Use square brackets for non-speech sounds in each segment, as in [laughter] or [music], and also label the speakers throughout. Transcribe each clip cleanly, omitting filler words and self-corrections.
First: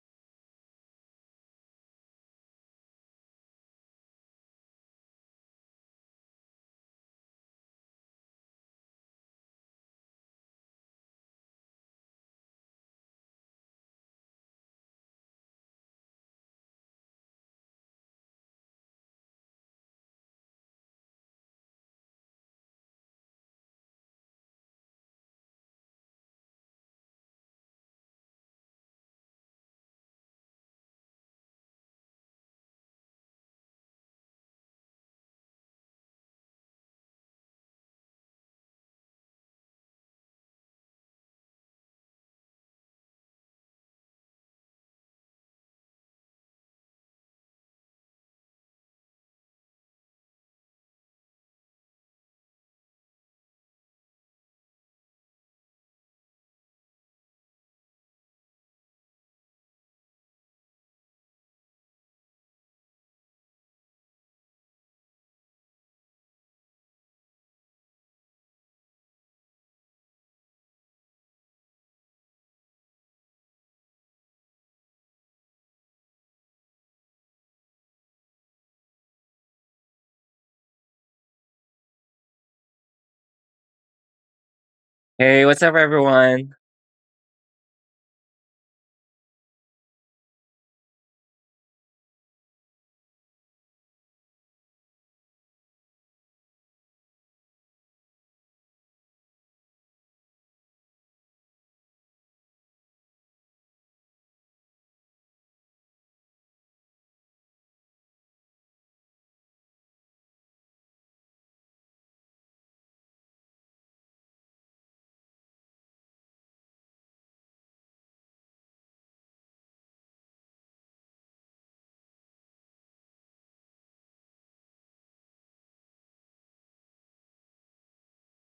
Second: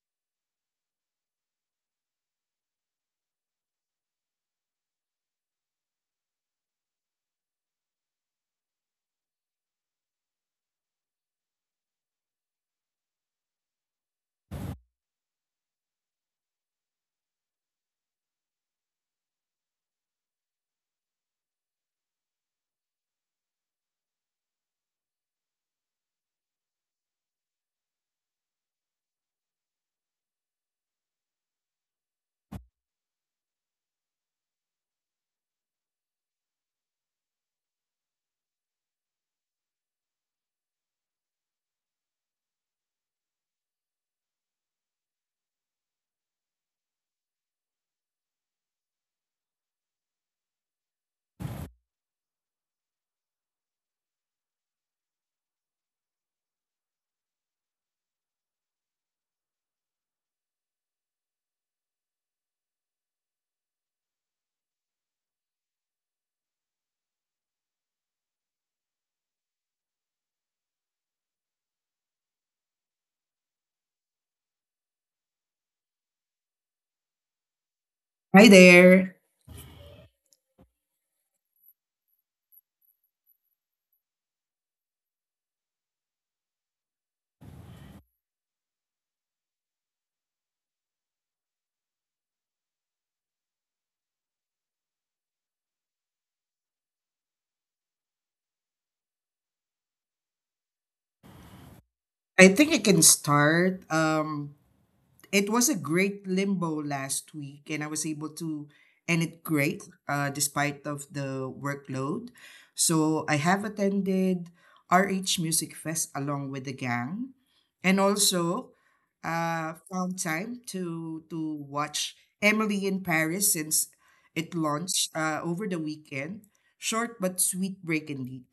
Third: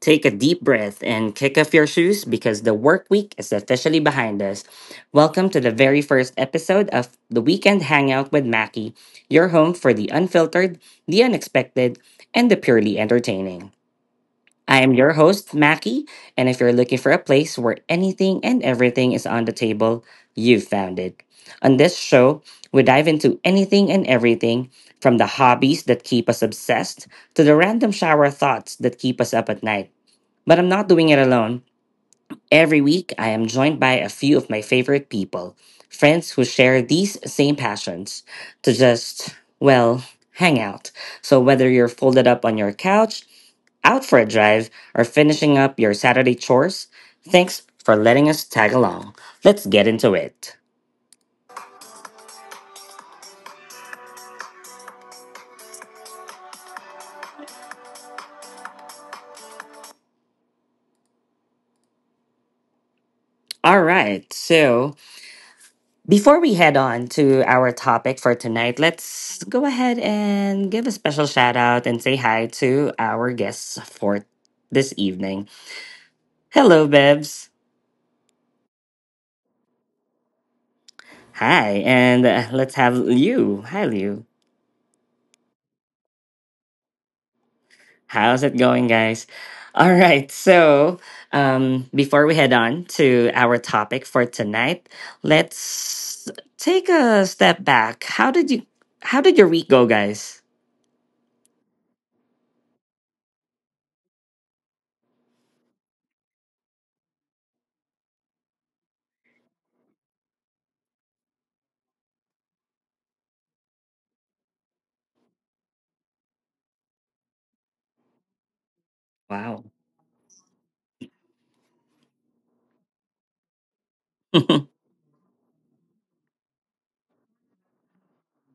Speaker 1: Take a deep breath and kick off your shoes because the work week is officially behind us. Welcome to the very first episode of the Weekend Hangout with Mackie, your home for the unfiltered, the unexpected, and the purely entertaining. I am your host, Mackie, and if you're looking for a place where anything and everything is on the table, you've found it. On this show, we dive into anything and everything from the hobbies that keep us obsessed to the random shower thoughts that keep us up at night. But I'm not doing it alone. Every week, I am joined by a few of my favorite people, friends who share these same passions, to just, well, hang out. So whether you're folded up on your couch, out for a drive, or finishing up your Saturday chores, thanks for letting us tag along. Let's get into it. All right, so. Before we head on to our topic for tonight, let's go ahead and give a special shout out and say hi to our guests for this evening. Hello, Bebs.
Speaker 2: Hi there.
Speaker 1: Hi, and let's have Liu. Hi, Liu.
Speaker 3: Hey, what's up, everyone?
Speaker 1: How's it going, guys? All right, so before we head on to our topic for tonight, let's take a step back. How did your week go, guys?
Speaker 2: I think I can start. It was a great limbo last week, and I was able to end it great, despite of the workload. So I have attended RH Music Fest along with the gang, and also
Speaker 1: Wow.
Speaker 2: found time to watch Emily in Paris since it
Speaker 1: [laughs]
Speaker 2: launched over the weekend. Short but sweet break indeed.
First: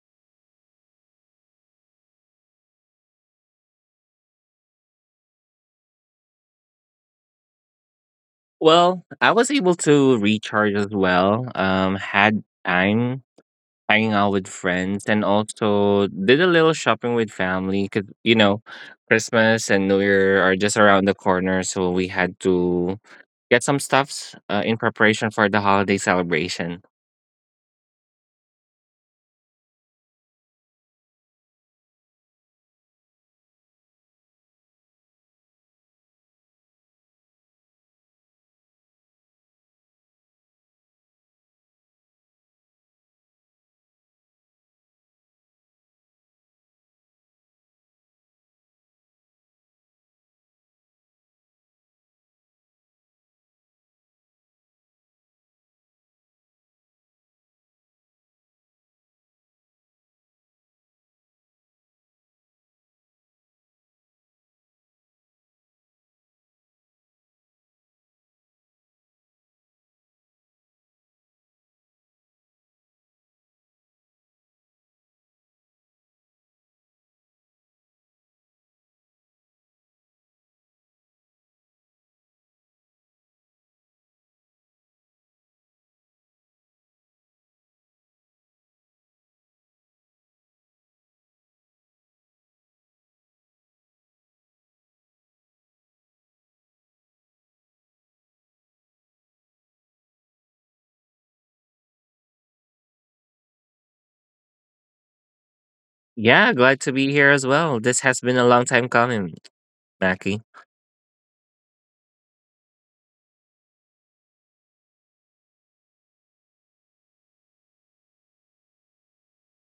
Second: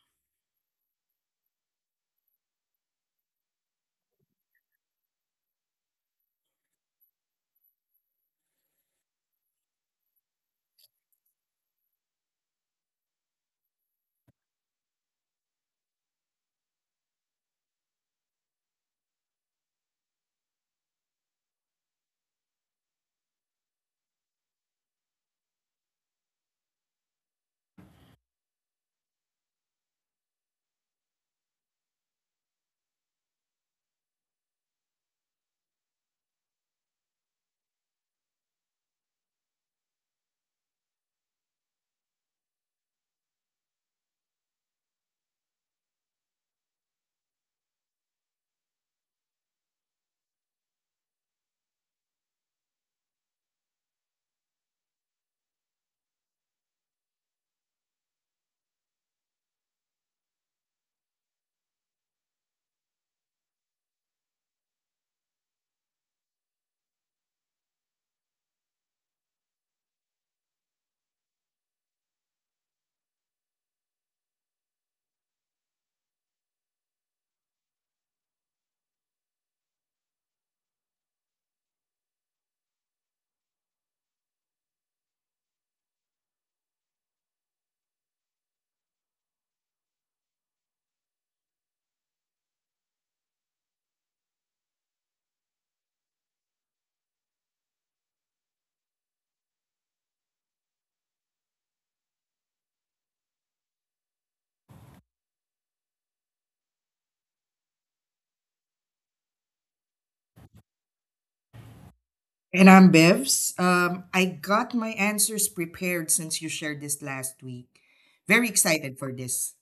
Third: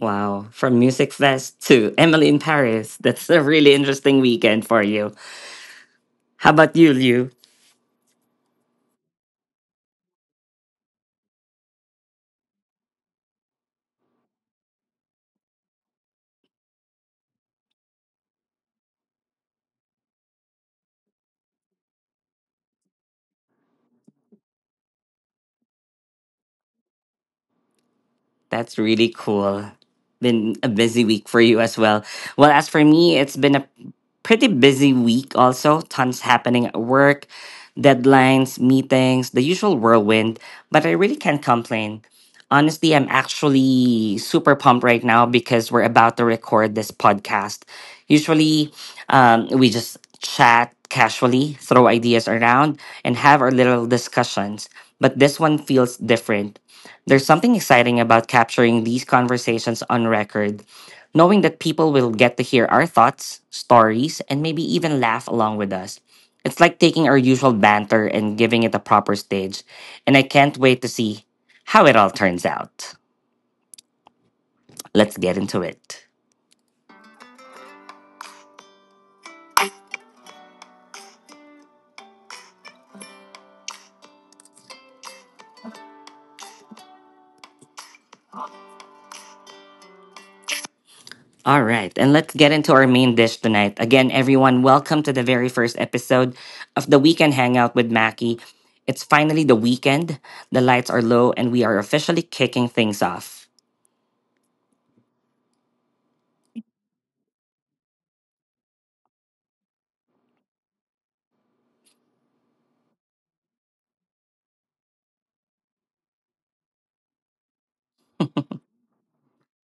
Speaker 1: Wow. From Music Fest to Emily in Paris. That's a really interesting weekend for you. How about you, Liu?
Speaker 3: Well, I was able to recharge as well. Had time hanging out with friends and also did a little shopping with family because, you know, Christmas and New Year are just around the corner. So we had to get some stuffs in preparation for the holiday celebration.
Speaker 1: That's really cool. Been a busy week for you as well. Well, as for me, it's been a pretty busy week also. Tons happening at work, deadlines, meetings, the usual whirlwind, but I really can't complain. Honestly, I'm actually super pumped right now because we're about to record this podcast. Usually, we just chat casually, throw ideas around, and have our little discussions. But this one feels different. There's something exciting about capturing these conversations on record, knowing that people will get to hear our thoughts, stories, and maybe even laugh along with us. It's like taking our usual banter and giving it a proper stage, and I can't wait to see how it all turns out. Let's get into it. All right, and let's get into our main dish tonight. Again, everyone, welcome to the very first episode of the Weekend Hangout with Mackie. It's finally the weekend, the lights are low, and we are officially kicking things off.
Speaker 3: Yeah, glad to be here as well. This has been a long time coming, Mackie.
Speaker 2: And I'm Bevs. I got my answers prepared since you shared this last week. Very excited for this.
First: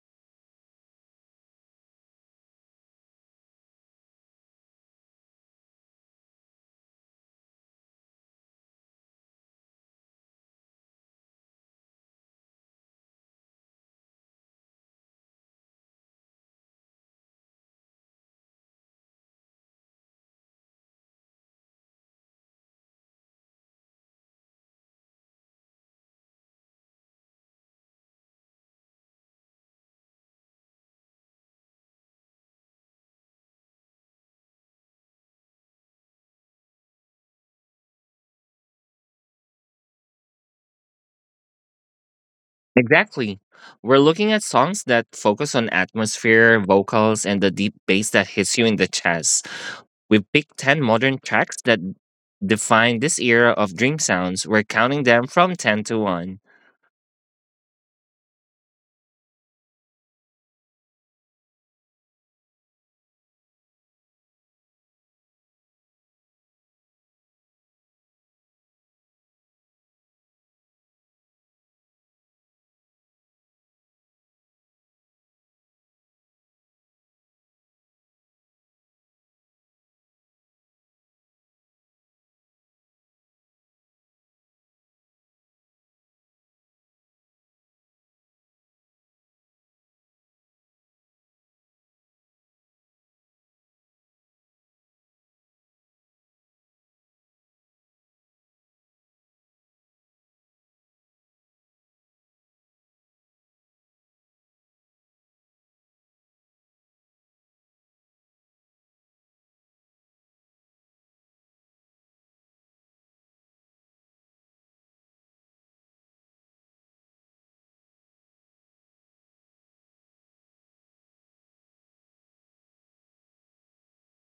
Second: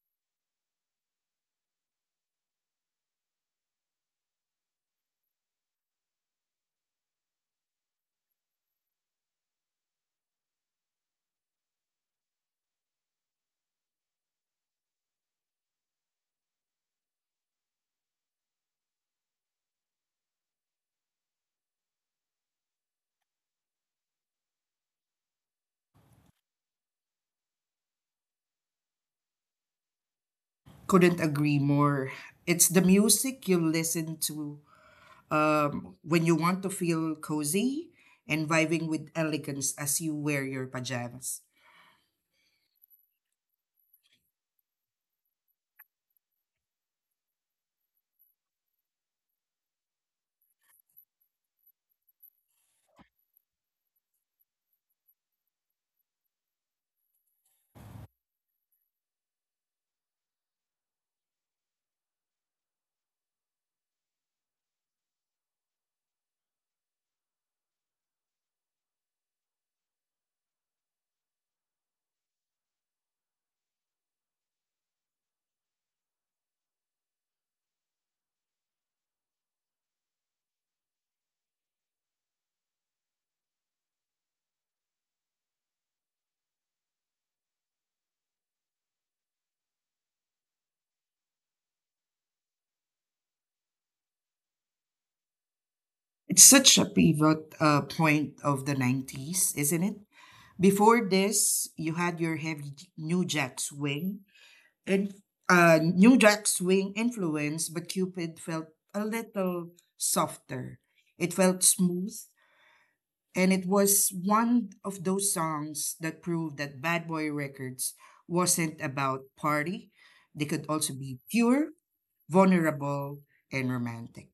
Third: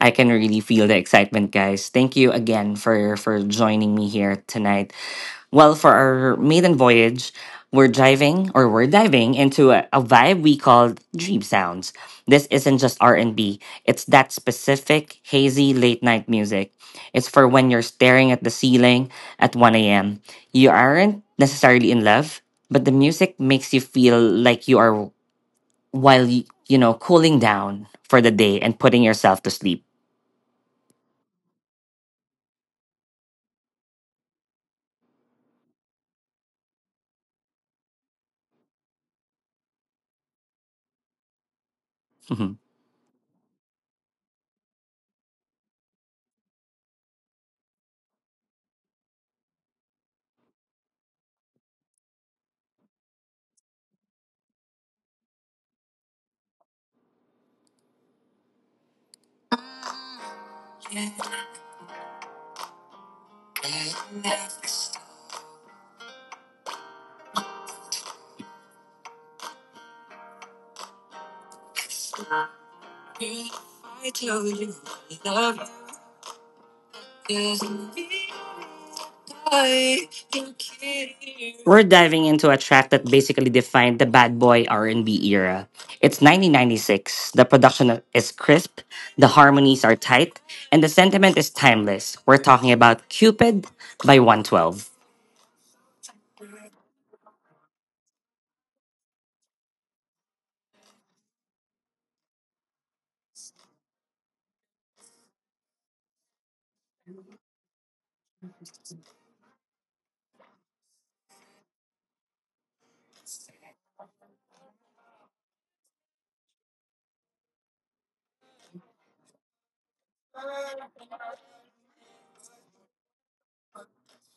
Speaker 1: I can really feel the excitement, guys. Thank you again for joining me here tonight. Well, for our maiden voyage, we're diving into a vibe we call dream sounds. This isn't just R&B. It's that specific hazy late night music. It's for when you're staring at the ceiling at 1 a.m. You aren't necessarily in love, but the music makes you feel like you are while cooling down for the day and putting yourself to sleep.
Speaker 2: Couldn't agree more. It's the music you listen to when you want to feel cozy and vibing with elegance as you wear your pajamas.
Speaker 1: [laughs]
Speaker 3: Exactly. We're looking at songs that focus on atmosphere, vocals, and the deep bass that hits you in the chest. We picked 10 modern tracks that define this era of dream sounds. We're counting them from 10 to 1.
Speaker 1: We're diving into a track that basically defined the bad boy R&B era. It's 1996. The production is crisp, the harmonies are tight, and the sentiment is timeless. We're talking about Cupid by 112.
Speaker 2: It's such a pivot point of the 90s, isn't it? Before this, you had your heavy New Jack Swing and New Jack Swing influence, but Cupid felt a little softer. It felt smooth. And it was one of those songs that proved that Bad Boy Records wasn't about party. They could also be pure, vulnerable, and romantic.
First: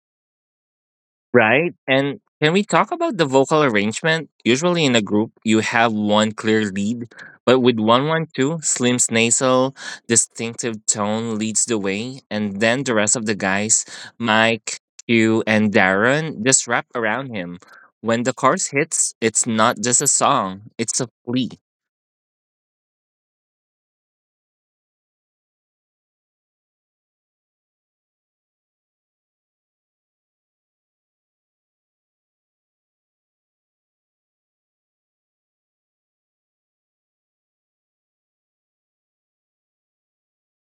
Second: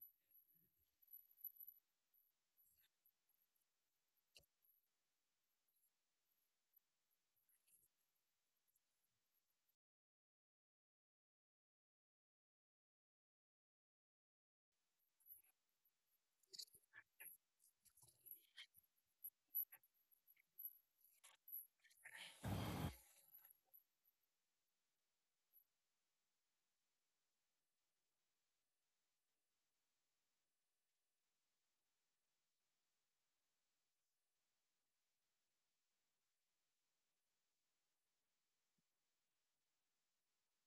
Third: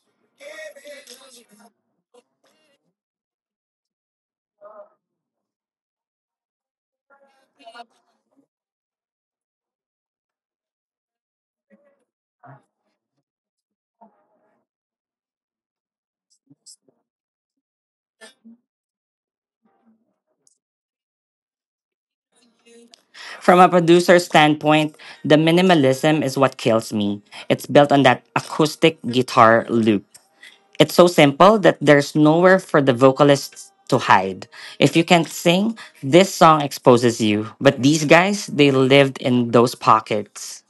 Speaker 3: Right? And can we talk about the vocal arrangement? Usually in a group, you have one clear lead, but with 112, Slim's nasal, distinctive tone leads the way, and then the rest of the guys, Mike, Q, and Darren, just wrap around him. When the chorus hits, it's not just a song, it's a plea.
Speaker 1: From a producer's standpoint, the minimalism is what kills me. It's built on that acoustic guitar loop. It's so simple that there's nowhere for the vocalists to hide. If you can't sing, this song exposes you. But these guys, they lived in those pockets.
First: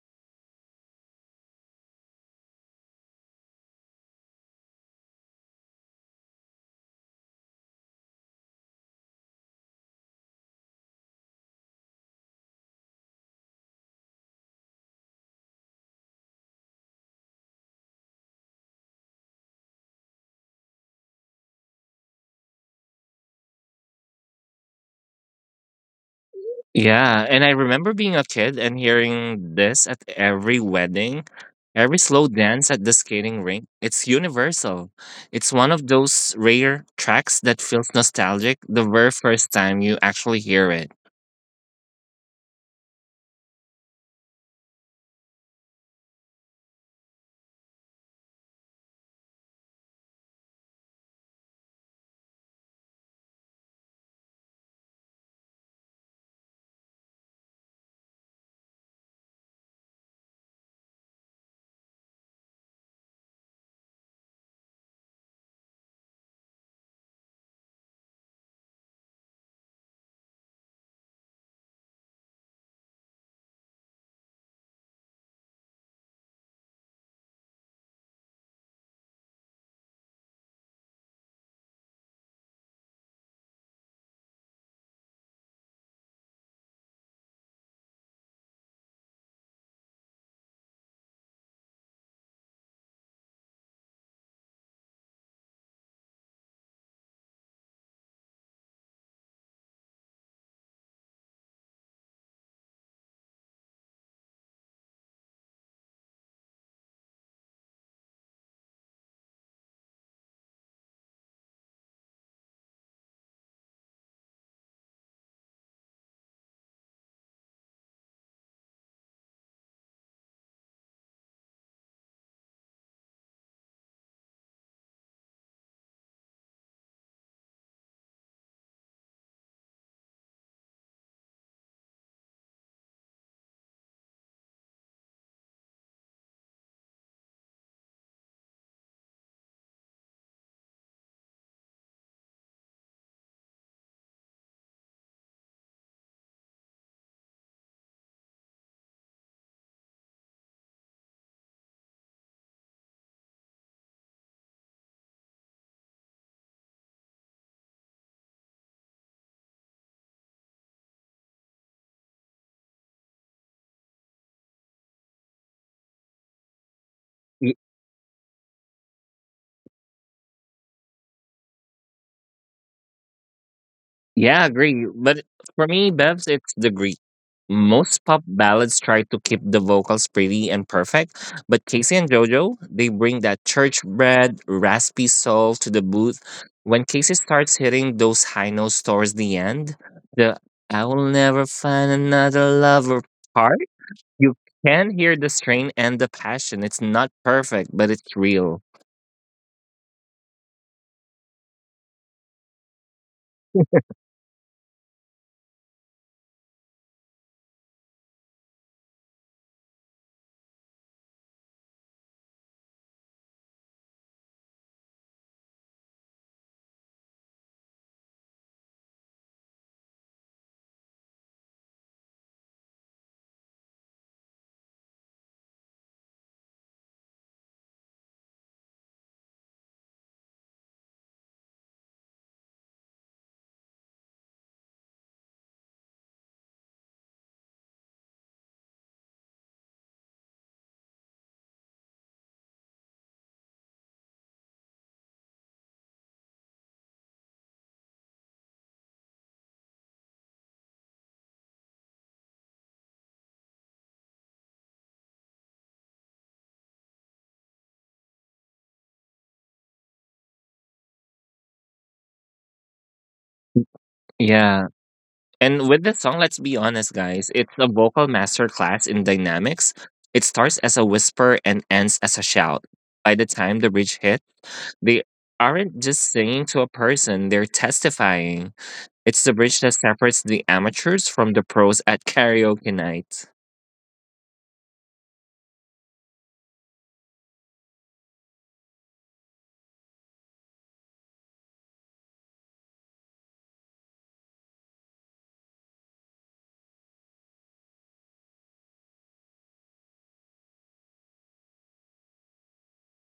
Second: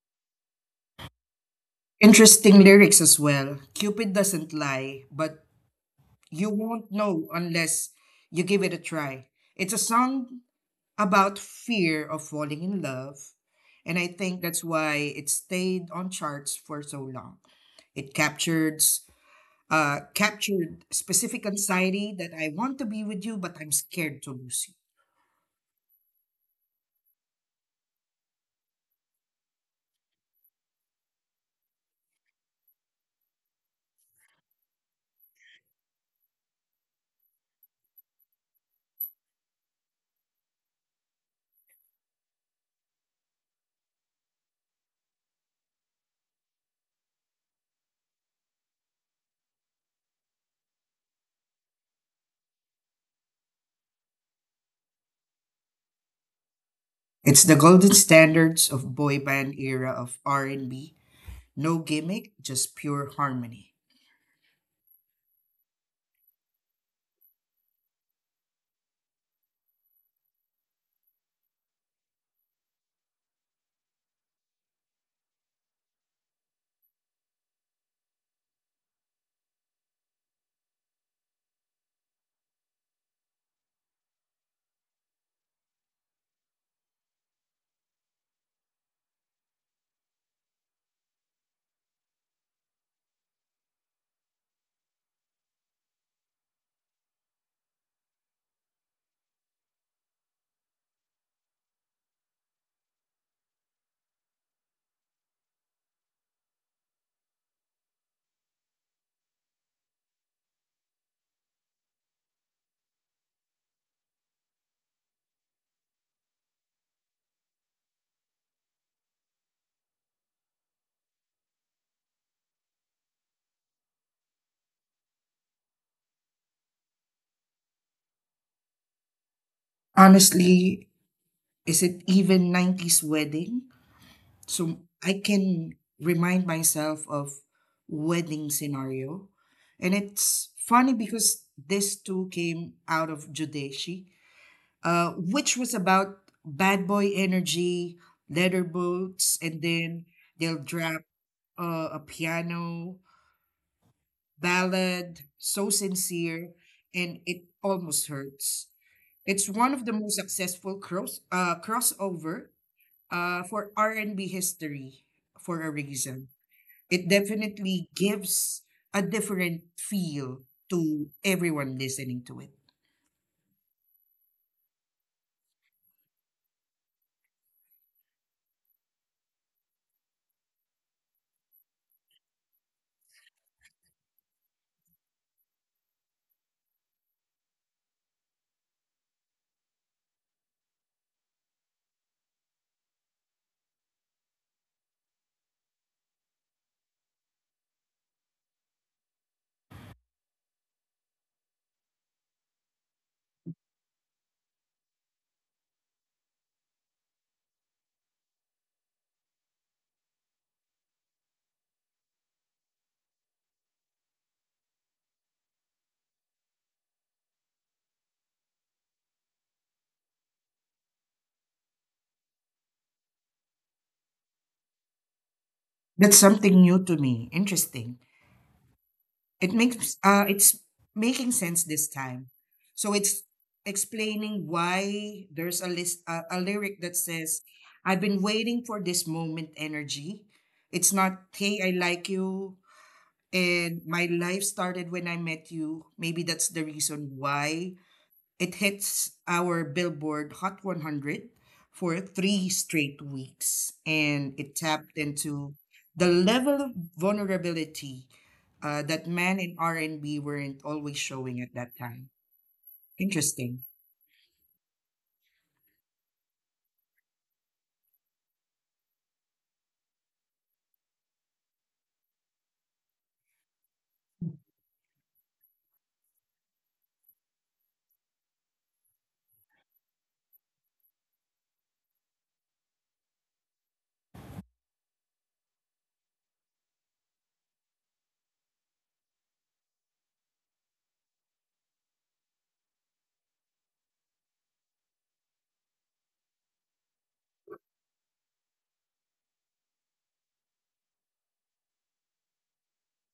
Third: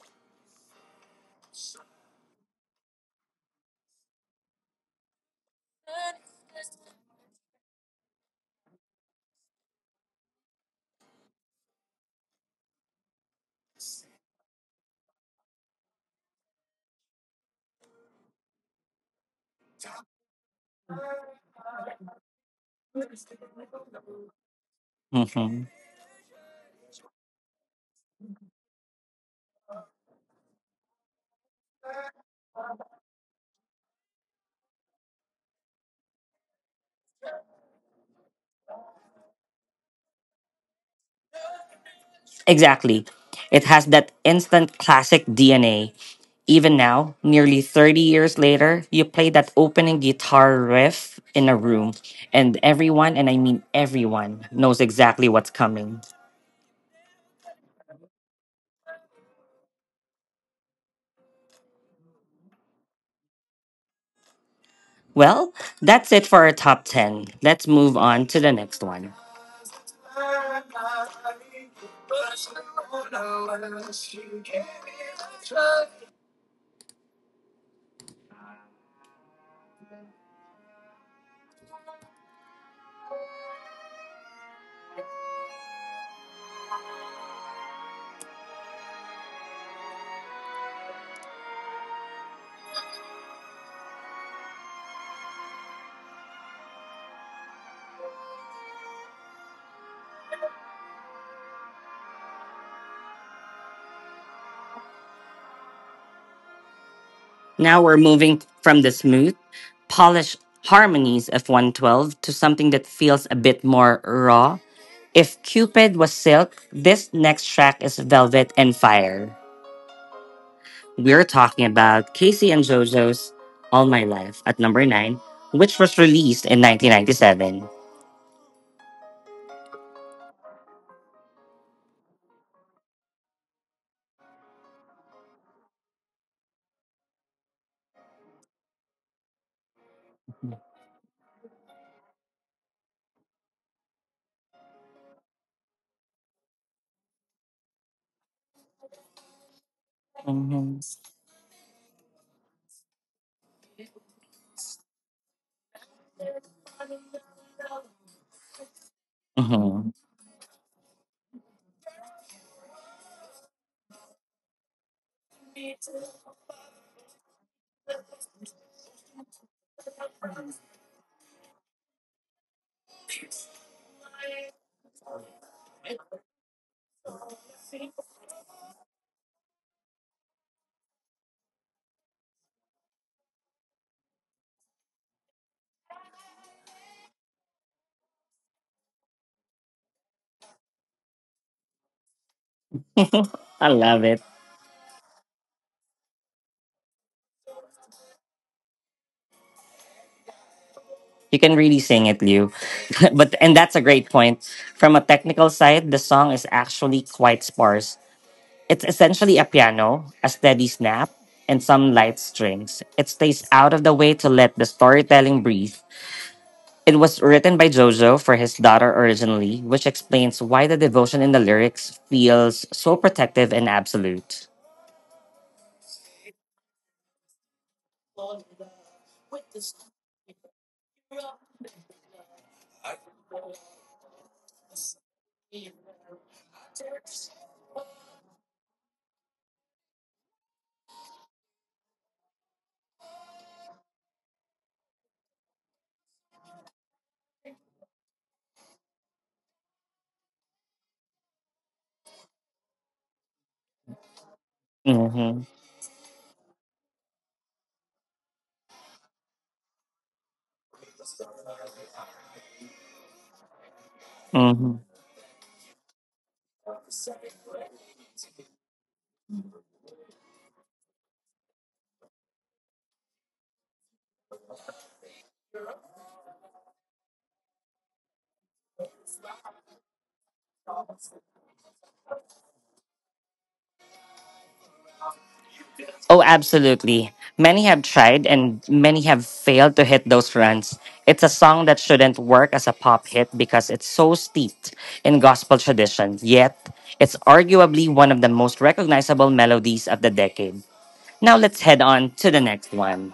Speaker 2: Interesting lyrics as well. Cupid doesn't lie, but you won't know unless you give it a try. It's a song about fear of falling in love. And I think that's why it stayed on charts for so long. It captured captured specific anxiety that I want to be with you, but I'm scared to lose you.
Speaker 1: Mhm.
Speaker 3: Yeah, and I remember being a kid and hearing this at every wedding, every slow dance at the skating rink. It's universal. It's one of those rare tracks that feels nostalgic the very first time you actually hear it.
Speaker 1: Exactly. It has that instant classic DNA. Even now, nearly 30 years later, you play that opening guitar riff in a room, and everyone, and I mean everyone, knows exactly what's coming.
Speaker 2: It's the golden standards of boy band era of R&B. No gimmick, just pure harmony.
Speaker 1: Well, that's it for our top 10. Let's move on to the next one. Now we're moving from the smooth, polished harmonies of 112 to something that feels a bit more raw. If Cupid was silk, this next track is velvet and fire. We're talking about Casey and JoJo's All My Life at number 9, which was released in 1997.
Speaker 2: Honestly, is it even 90s wedding? So I can remind myself of wedding scenario. And it's funny because this too came out of Judeshi, which was about bad boy energy, leather boots, and then they'll
Speaker 1: hmm
Speaker 2: drop a piano ballad, so sincere, and it almost hurts. It's one of the
Speaker 1: hmm
Speaker 2: most successful crossover for R and B history for a reason. It definitely gives a different feel to everyone listening to it.
Speaker 3: Yeah, I agree. But for me, Bevs, it's the Greek. Most pop ballads try to keep the vocals pretty and perfect, but Casey and JoJo, they bring that church bred, raspy soul to the booth. When Casey starts hitting those high notes towards the end, the "I will never find another lover"
Speaker 1: [laughs]
Speaker 3: part,
Speaker 1: I love it.
Speaker 3: you can hear the strain and the passion. It's not perfect, but it's real.
Speaker 1: You can really sing it, Liu. [laughs] but And that's a great point. From a technical side, the song is actually quite sparse. It's essentially a piano, a steady snap, and some light strings. It stays out of the way to let the storytelling breathe. It was written by Jojo for his daughter originally, which explains why the devotion in the lyrics feels so protective and absolute.
Speaker 2: That's something new to me. Interesting. It makes it's making sense this time. So it's explaining why there's a lyric that says, "I've been waiting for this moment energy." It's not, "Hey, I like you." And my life started when I met you. Maybe that's the reason why it hits our Billboard Hot 100 for three straight weeks, and it tapped
Speaker 1: Mm-hmm.
Speaker 2: into the level of vulnerability that men in R&B weren't always showing at that time. Interesting.
Speaker 3: Yeah.
Speaker 1: Mm-hmm.
Speaker 3: And with the song, let's be honest, guys, it's a vocal masterclass in dynamics. It starts as a whisper and ends as a shout. By the time the bridge hits, they aren't just singing to a person, they're testifying. It's the bridge that separates the amateurs from the pros at karaoke night.
Speaker 1: Oh, absolutely. Many have tried and many have failed to hit those runs. It's a song that shouldn't work as a pop hit because it's so steeped in gospel tradition, yet, it's arguably one of the most recognizable melodies of the decade. Now, let's head on to the next one.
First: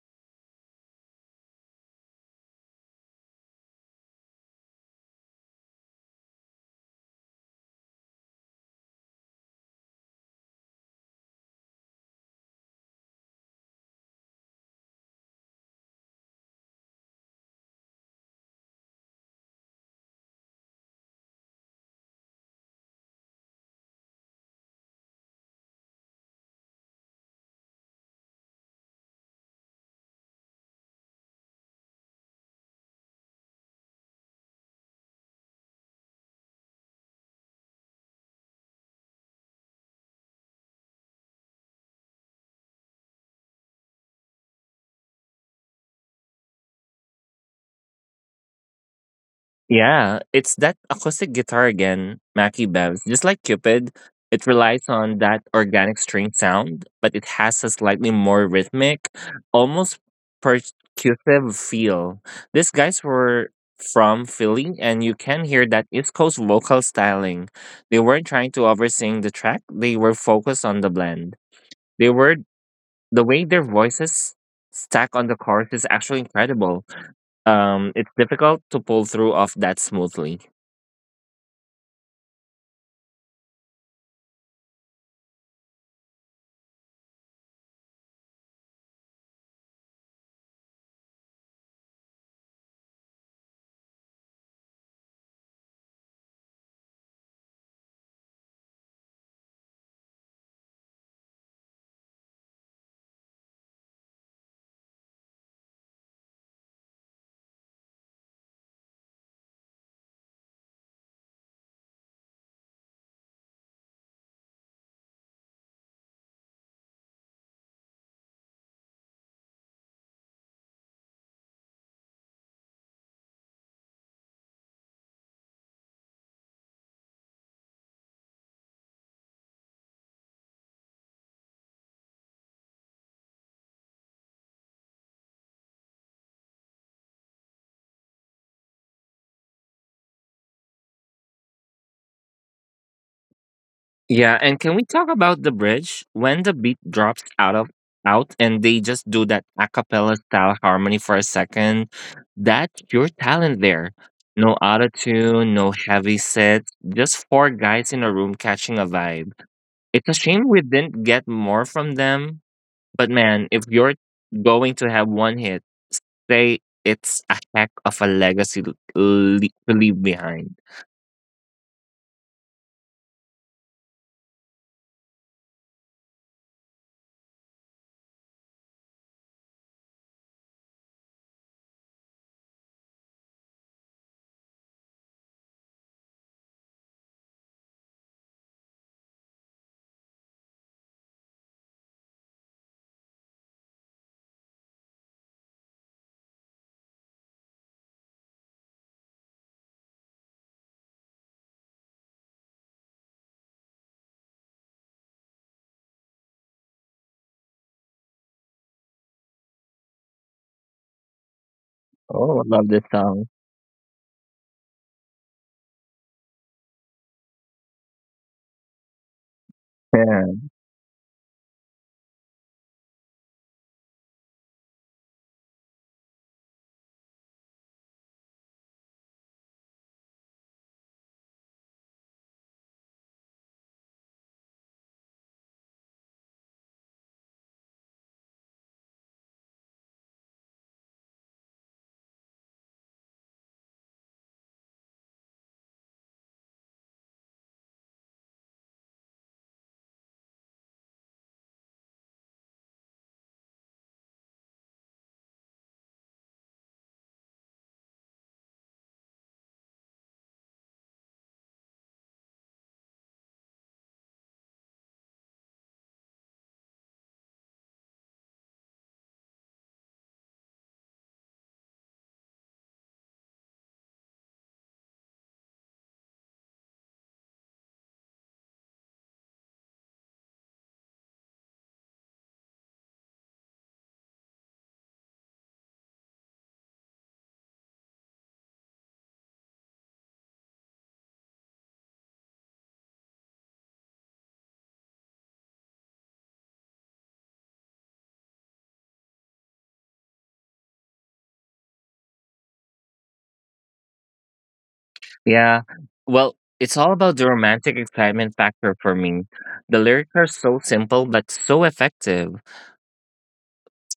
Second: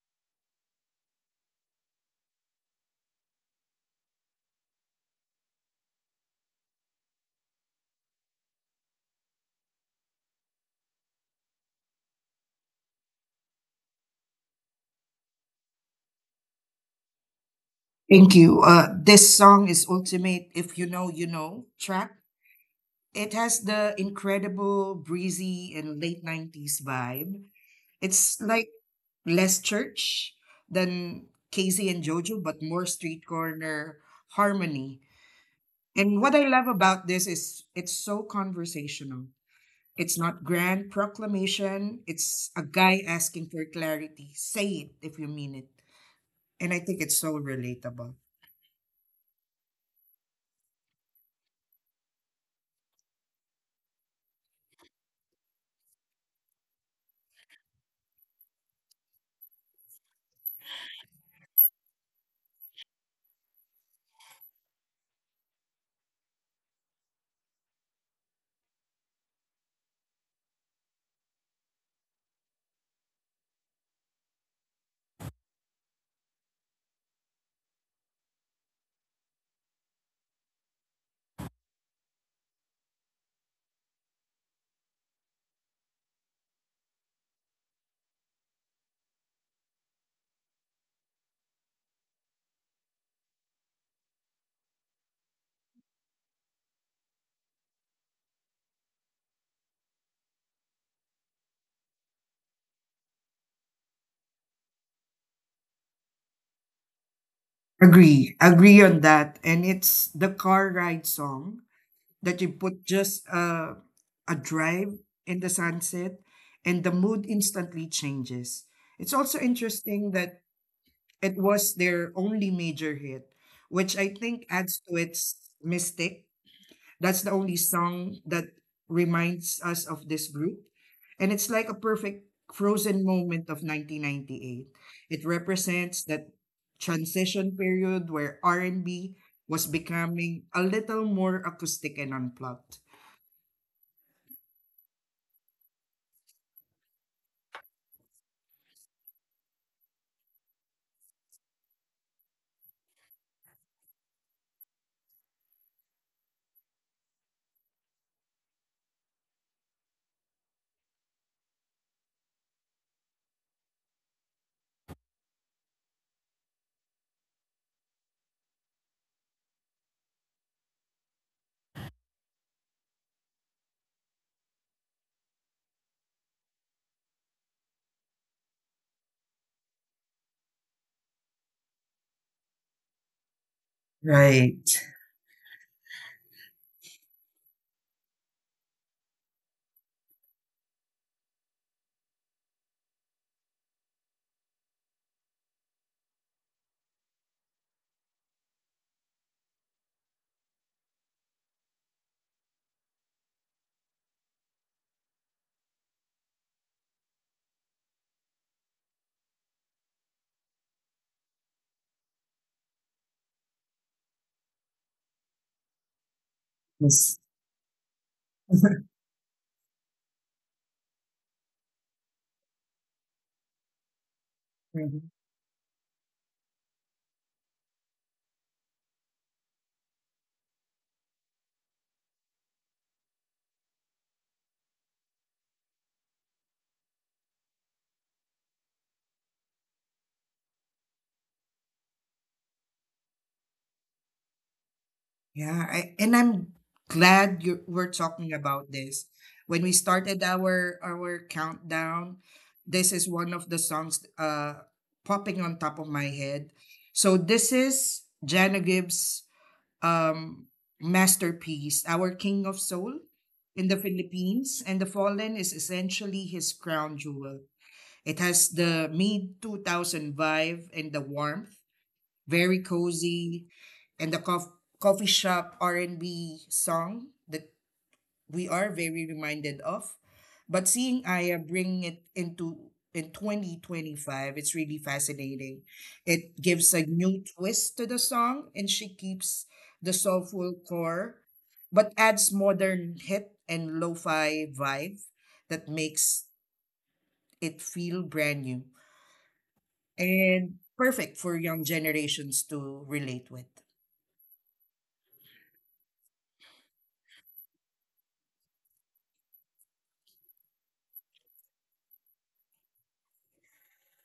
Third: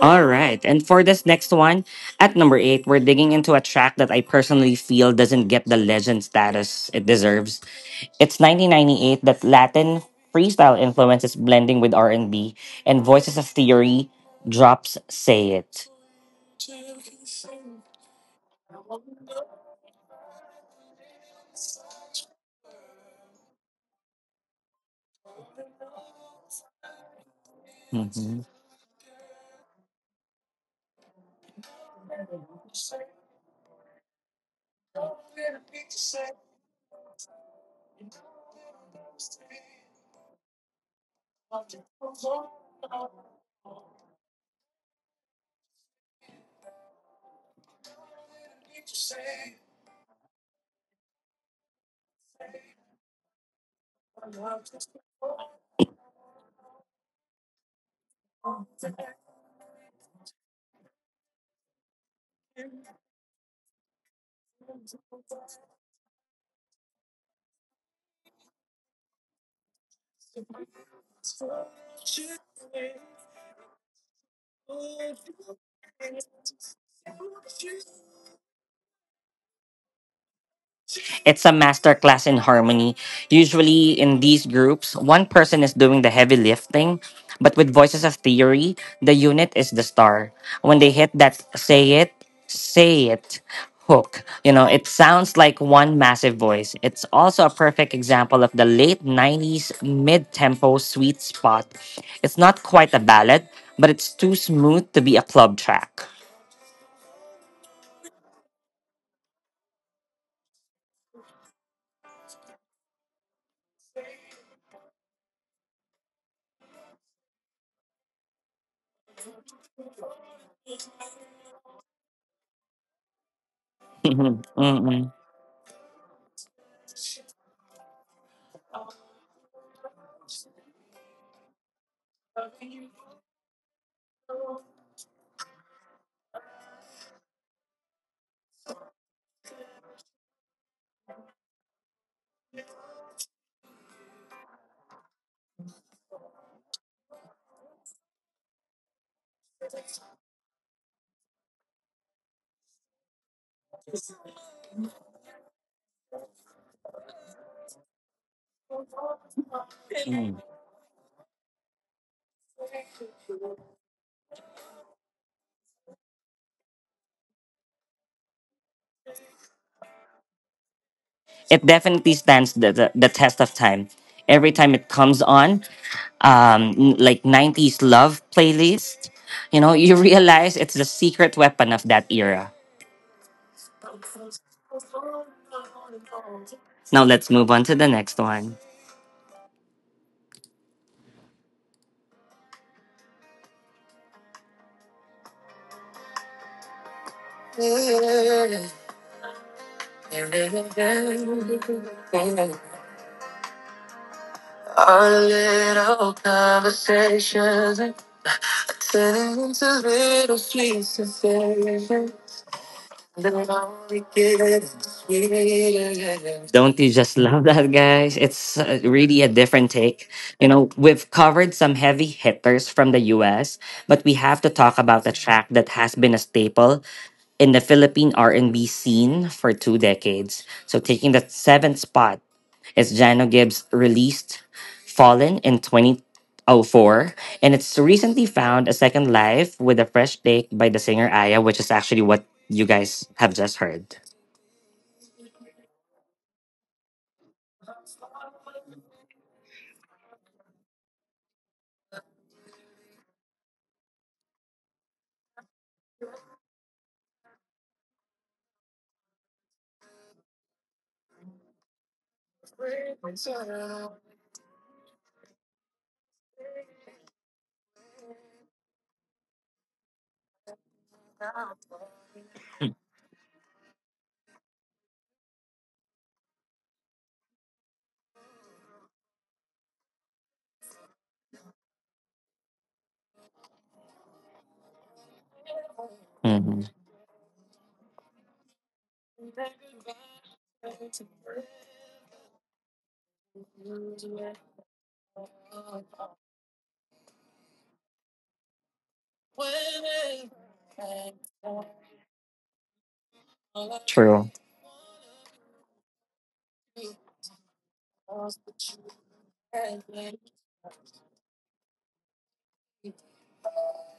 Speaker 1: All right. And for this next one, at number eight, we're digging into a track that I personally feel doesn't get the legend status it deserves. It's 1998 that Latin freestyle influences blending with R&B and Voices of Theory drops Say It.
Speaker 2: Thank you. This song is ultimate. If you know, you know. Track. It has the incredible breezy and late '90s vibe. It's
Speaker 1: Mm-hmm.
Speaker 2: like less church than Casey and Jojo, but more street corner harmony. And what I love about this is it's so conversational. It's not grand proclamation. It's a guy asking for clarity. Say it if you mean it. And I think it's so relatable.
Speaker 3: Yeah, it's that acoustic guitar again, Mackie Bev's. Just like Cupid, it relies on that organic string sound, but it has a slightly more rhythmic, almost percussive feel. These guys were from Philly, and you can hear that East Coast vocal styling. They weren't trying to oversing the track, they were focused on the blend. They were the way their voices stack on the chorus is actually incredible. It's difficult to pull through off that smoothly.
Speaker 1: It's a masterclass in harmony. Usually in these groups, one person is doing the heavy lifting, but with Voices of Theory, the unit is the star. When they hit that say it hook, you know, it sounds like one massive voice. It's also a perfect example of the late 90s mid tempo sweet spot. It's not quite a ballad, but it's too smooth to be a club track.
Speaker 2: Agree. Agree on that. And it's the car ride song that you put just a drive in the sunset and the mood instantly changes. It's also interesting that it was their only major hit, which I think adds to
Speaker 1: [laughs]
Speaker 2: its mystic. That's the only song that reminds us of this group. And it's like a perfect frozen moment of 1998. It represents that transition period where R&B was becoming a little more acoustic and unplugged.
Speaker 3: Yeah, and can we talk about the bridge when the beat drops out and they just do that a cappella style harmony for a second? That's your talent there. No autotune, no heavy sets, just four guys in a room catching a vibe. It's a
Speaker 1: Mm-mm.
Speaker 3: shame we didn't get more from them, but man, if you're going to have one hit, say it's a heck of a legacy to leave behind.
Speaker 1: It definitely stands the test of time. Every time it comes on, like 90s love playlist, you know, [laughs] you realize it's the secret weapon of that era.
Speaker 2: Right.
Speaker 1: Now let's move on to the next one.
Speaker 3: Oh, I love this song.
Speaker 1: Don't you
Speaker 2: Yes.
Speaker 1: just [laughs] love that, guys? It's really a different take.
Speaker 3: Yeah.
Speaker 1: You know, we've covered some heavy hitters from the US, but we have to talk
Speaker 2: Mhm.
Speaker 1: about a track that has been a staple in the Philippine R&B scene for two decades. So taking the seventh spot is Jano Gibbs released Fallen in 2004, and it's recently found a second life with a fresh take by the singer Aya, which is actually what you guys have just heard.
Speaker 2: Yeah. And I'm glad you we're talking about this. When we started our countdown, this is one of the songs popping on top of my head. So this is Jana Gibbs' um masterpiece, our King of Soul in the Philippines, and The Fallen is essentially his crown jewel. It has the mid 2000 vibe and the warmth, very cozy, and the coffee shop R&B song that we are very reminded of. But seeing Aya bring it into in 2025, it's really fascinating. It
Speaker 1: Mhm.
Speaker 2: gives a new twist to the song, and she keeps the soulful core, but adds modern hit and lo-fi vibe that makes it feel brand new and perfect for young generations to relate with.
Speaker 1: True.
Speaker 3: Yeah. Well, it's all about the romantic excitement factor for me. The lyrics are so simple but so effective.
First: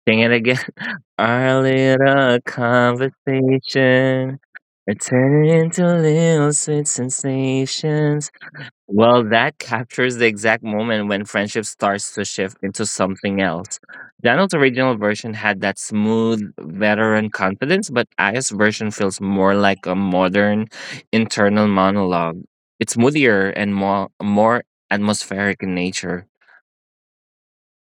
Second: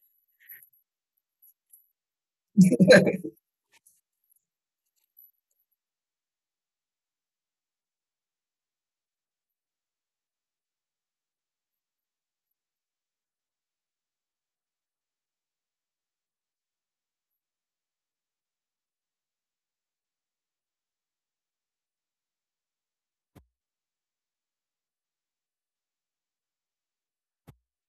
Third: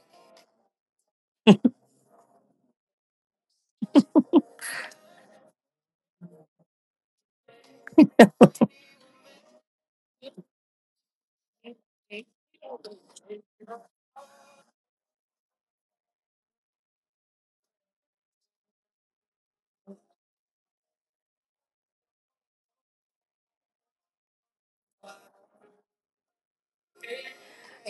Speaker 3: Sing it again. [laughs] "Our little conversation. It turned into little sweet sensations." Well, that captures the exact moment when friendship starts to shift into something else. Daniel's original version had that smooth veteran confidence, but Aya's version feels more like a modern internal monologue. It's moodier and more atmospheric in nature.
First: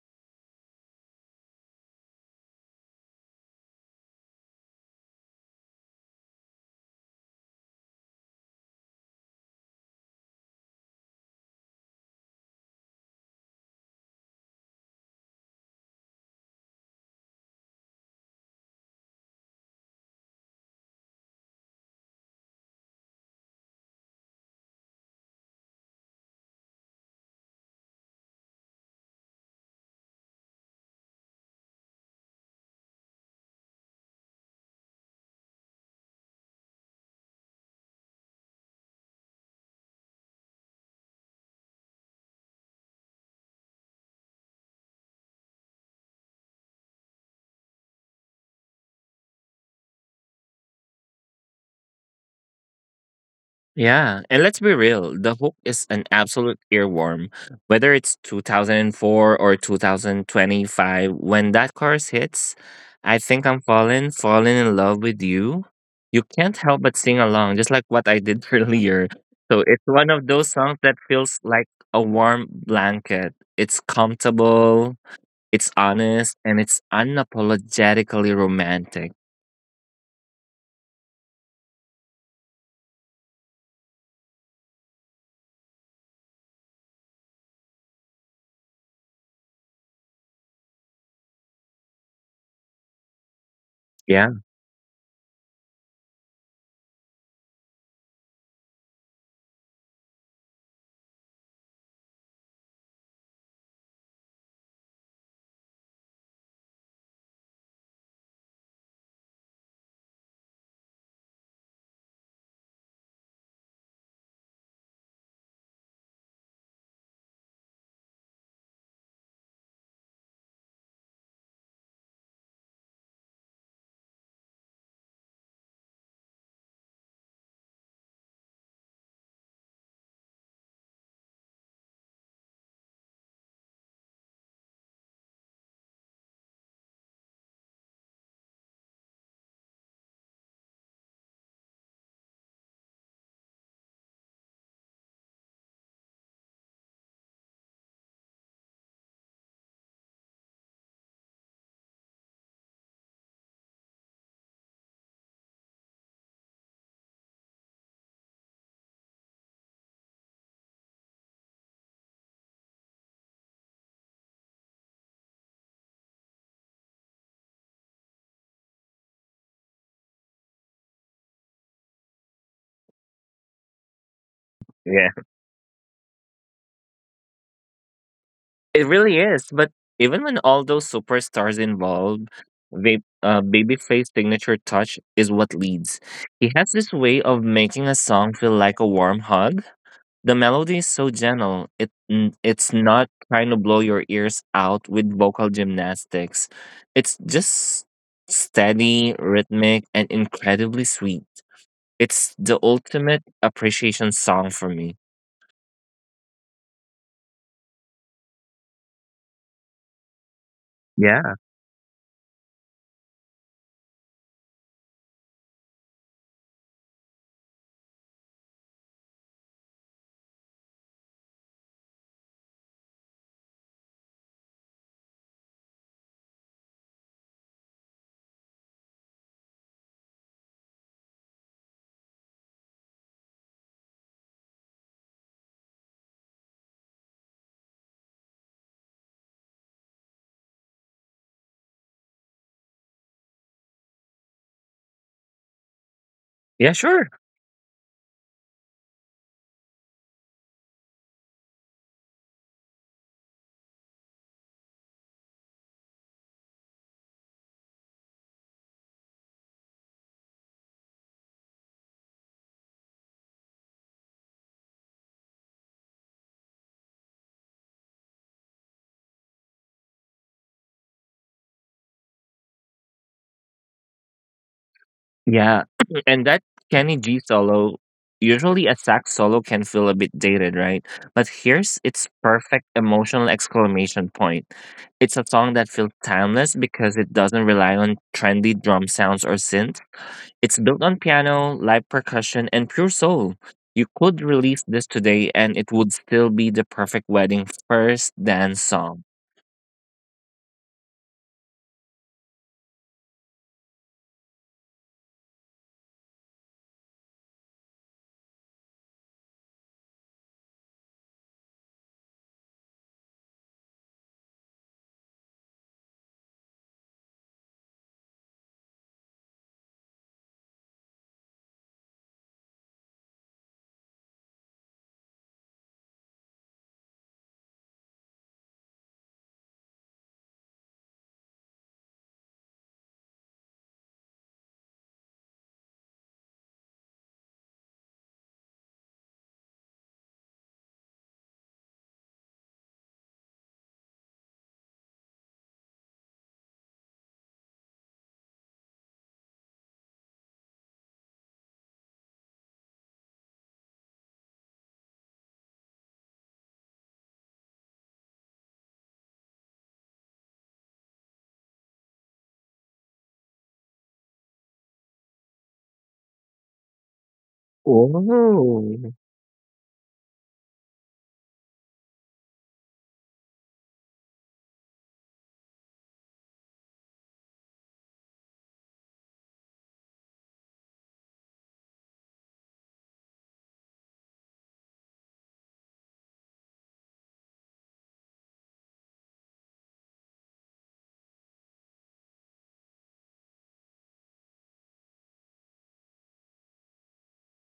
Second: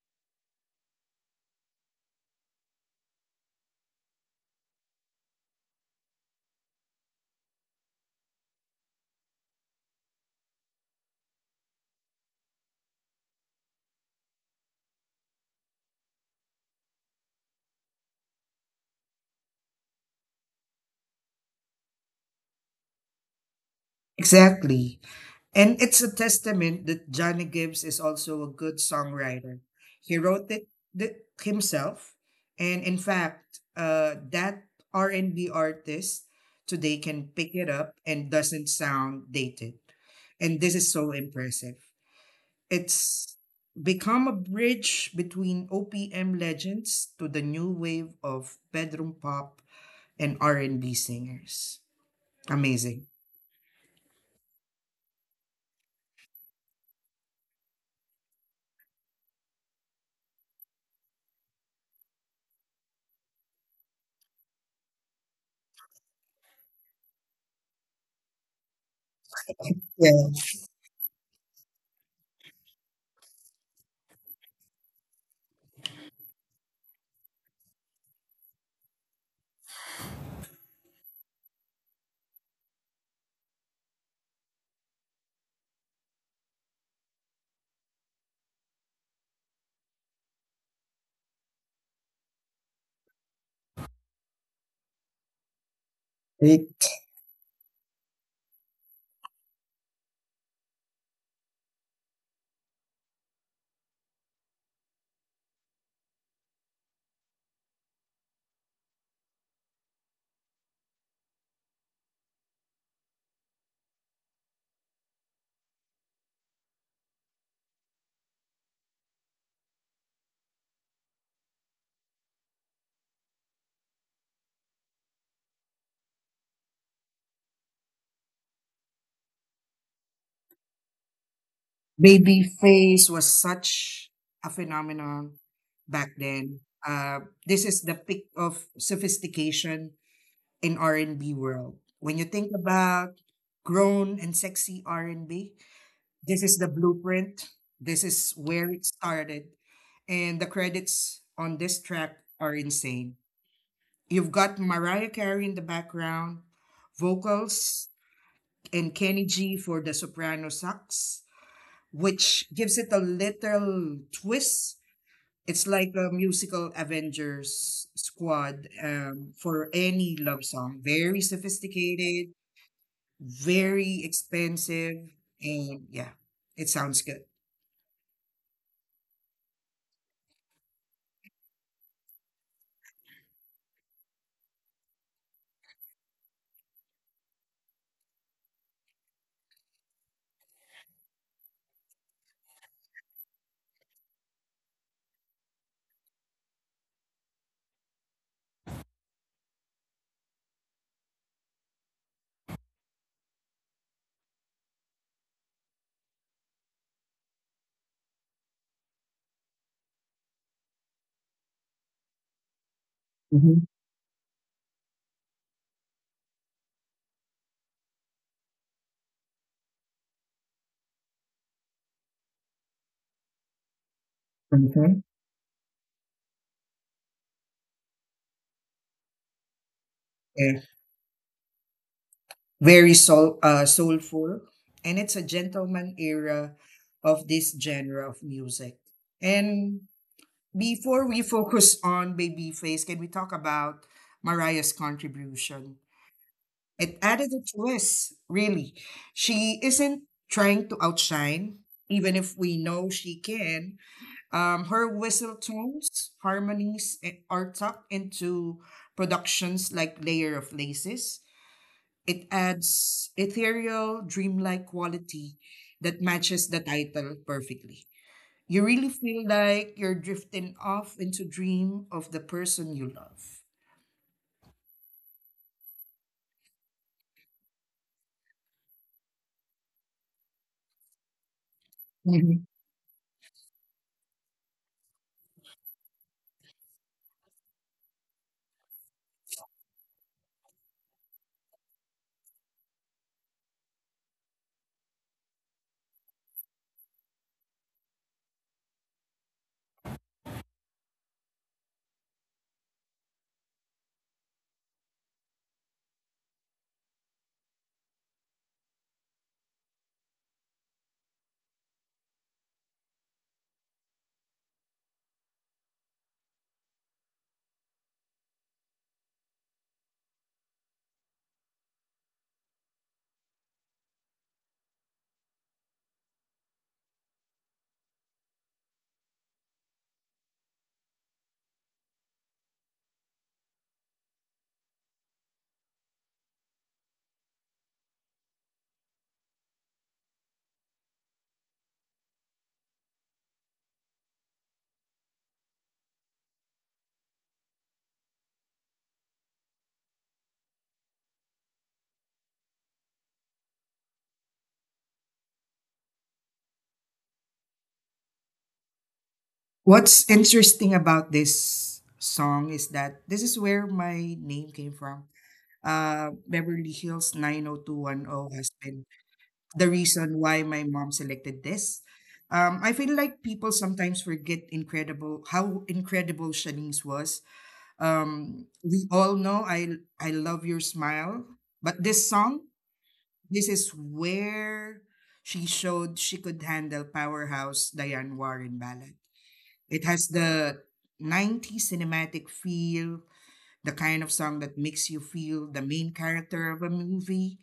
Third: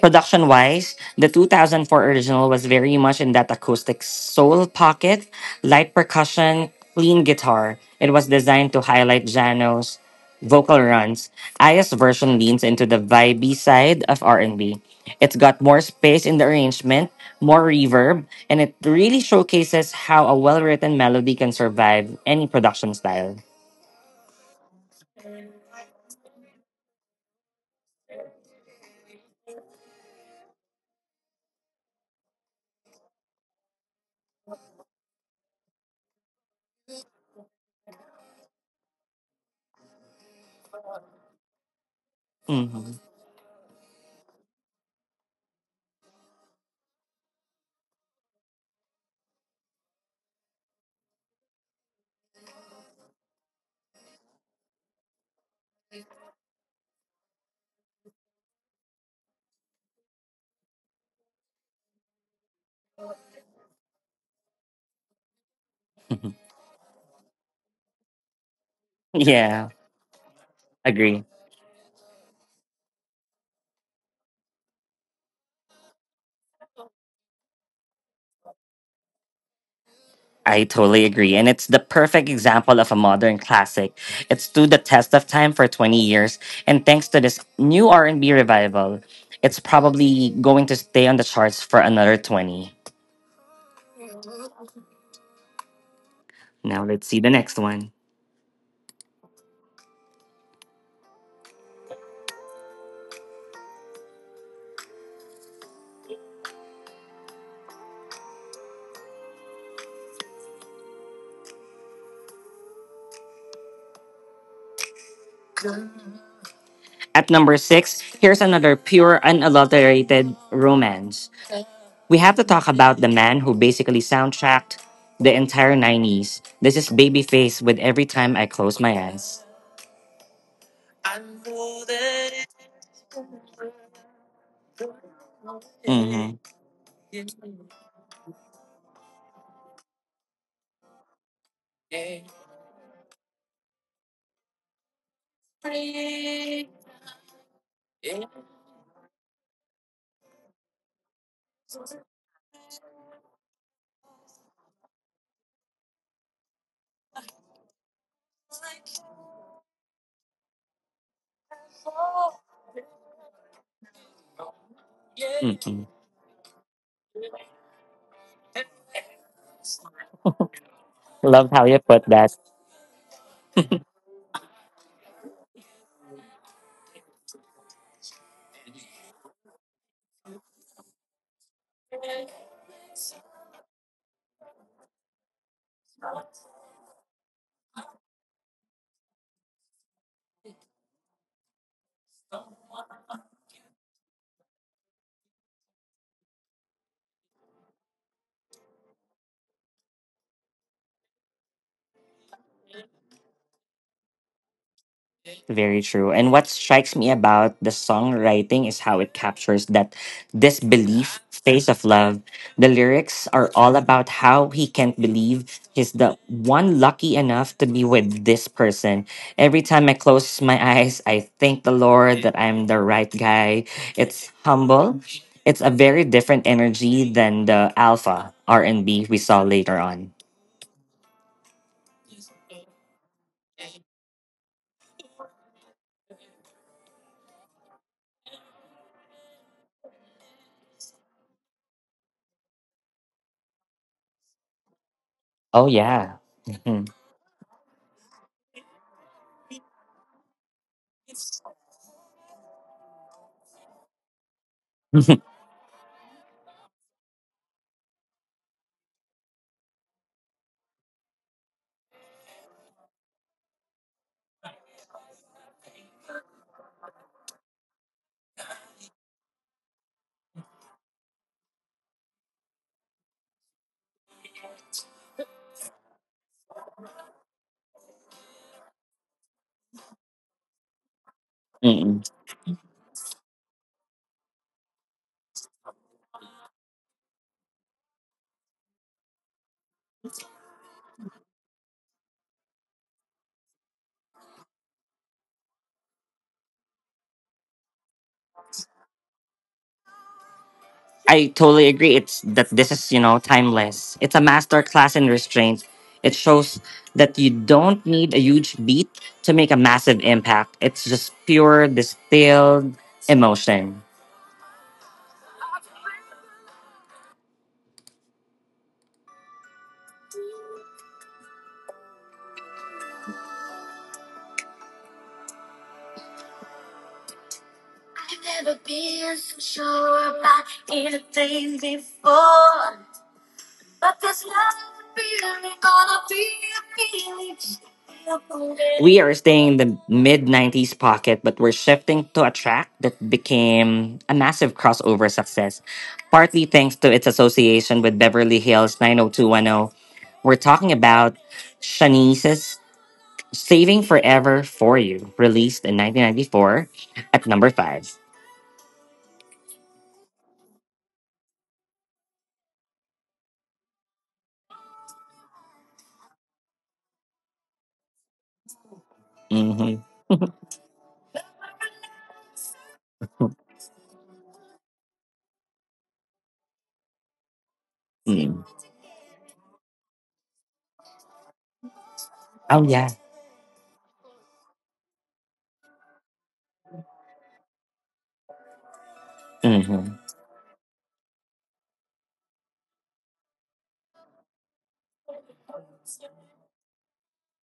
Speaker 1: Production wise, the 2004 original was very much in that acoustic soul pocket, light percussion, clean guitar. It was designed to highlight Jano's vocal runs. Aya's version leans into the vibey side of R&B. It's got more space in the arrangement, more reverb, and it really showcases how a well-written melody can survive any production style.
Speaker 2: Exactly. And it's a testament that Johnny Gibbs is also a good songwriter. He wrote it himself. And in fact, that R&B artist today can pick it up and doesn't sound dated. And this is so impressive.
Speaker 1: Mhm.
Speaker 2: It's become a bridge between OPM legends to the new wave of bedroom pop and R&B singers. Amazing.
Speaker 3: Yeah, and let's be real, the hook is an absolute earworm. Whether it's 2004 or 2025, when that chorus hits, "I think I'm falling, falling in love with you." You
Speaker 1: [laughs]
Speaker 3: can't help but sing along, just like what I did [laughs] earlier. So
Speaker 1: Yeah,
Speaker 3: it's one
Speaker 2: Yeah.
Speaker 3: of those songs that
Speaker 1: agree.
Speaker 3: feels like a warm blanket. It's comfortable, it's honest, and it's unapologetically romantic.
Speaker 1: I totally agree. And it's the perfect example of a modern classic. It stood the test of time for 20 years. And thanks to this new R&B revival, it's probably going to stay on the charts for another 20.
Speaker 3: Yeah.
Speaker 1: Now let's see the next one. At number six, here's another pure, unadulterated romance. We have to talk about the man who basically soundtracked the entire 90s. This is Babyface with Every Time I Close My Eyes.
Speaker 2: Babyface was such a phenomenon back
Speaker 1: Mhm.
Speaker 2: then. This is the peak of sophistication in R&B world. When you think about grown and sexy R&B, this is the blueprint. This is where it started. And the credits on this track are insane. You've got Mariah Carey in the background, vocals, and Kenny G for the soprano sax which gives it a little twist. It's
Speaker 1: Mm-mm.
Speaker 2: like a musical Avengers squad for any love song. Very
Speaker 1: Love how you put that.
Speaker 2: sophisticated, very expensive,
Speaker 3: Yeah.
Speaker 2: and yeah, it sounds good.
Speaker 3: It really is. But even when all those superstars involved, they, Babyface's signature touch is what leads. He has this way of making a song feel like a warm hug. The melody is so gentle. It it's not trying to blow your ears out with vocal gymnastics. It's just steady, rhythmic, and incredibly sweet. It's the ultimate appreciation song for me.
Speaker 1: Very true. And what strikes me about the songwriting is how it captures that disbelief
Speaker 3: Yeah.
Speaker 1: phase of love. The lyrics are
Speaker 2: Hmm.
Speaker 1: all about how he can't believe he's the one lucky enough to be with this person. Every time I close my eyes, I thank the Lord that I'm the right guy. It's humble.
Speaker 2: Okay.
Speaker 1: It's a very different energy than the alpha R&B we saw later on.
Speaker 2: Yeah. Very soulful, and it's a gentleman era of this genre of music. And before we focus on Babyface, can we talk about Mariah's
Speaker 1: Oh
Speaker 2: contribution?
Speaker 1: yeah.
Speaker 3: Yeah,
Speaker 1: [laughs]
Speaker 2: It
Speaker 3: sure.
Speaker 2: added a twist, really. She isn't trying to outshine, even if we know she can. Her whistle tones, harmonies, are tucked into productions like Layer of Laces. It adds ethereal, dreamlike quality that matches the title perfectly. You really feel like you're drifting off into dream of the person you love.
Speaker 3: Yeah, [clears throat] and that Kenny G solo, usually a sax solo can feel a bit dated, right? But here's
Speaker 1: Mhm.
Speaker 3: its perfect emotional exclamation point. It's a song that feels timeless because it doesn't rely on trendy drum sounds or synth. It's built on piano, live percussion, and pure soul. You could release this today and it would still be the perfect wedding first dance song.
Speaker 1: I totally agree. It's that this is, you know, timeless. It's a master class in restraint. It shows that you don't need a huge beat to make a massive impact. It's just pure distilled emotion. We are staying in the mid 90s pocket, but we're shifting to a track that became a massive crossover success, partly thanks to its association with Beverly Hills 90210. We're talking about Shanice's Saving Forever for You, released in 1994 at number 5.
Speaker 2: What's interesting about this song is that this is where my name came from. Beverly Hills 90210 has been
Speaker 3: Oh.
Speaker 2: the
Speaker 1: Hmm
Speaker 2: reason why my mom selected this. I feel like people sometimes forget incredible how incredible Shanice was. We all know I love your smile, but this song,
Speaker 1: Oh, yeah.
Speaker 2: this is where she showed she could handle powerhouse Diane Warren ballad.
Speaker 1: hmm
Speaker 2: It has the 90s cinematic feel, the kind of song that makes you feel the main character of a movie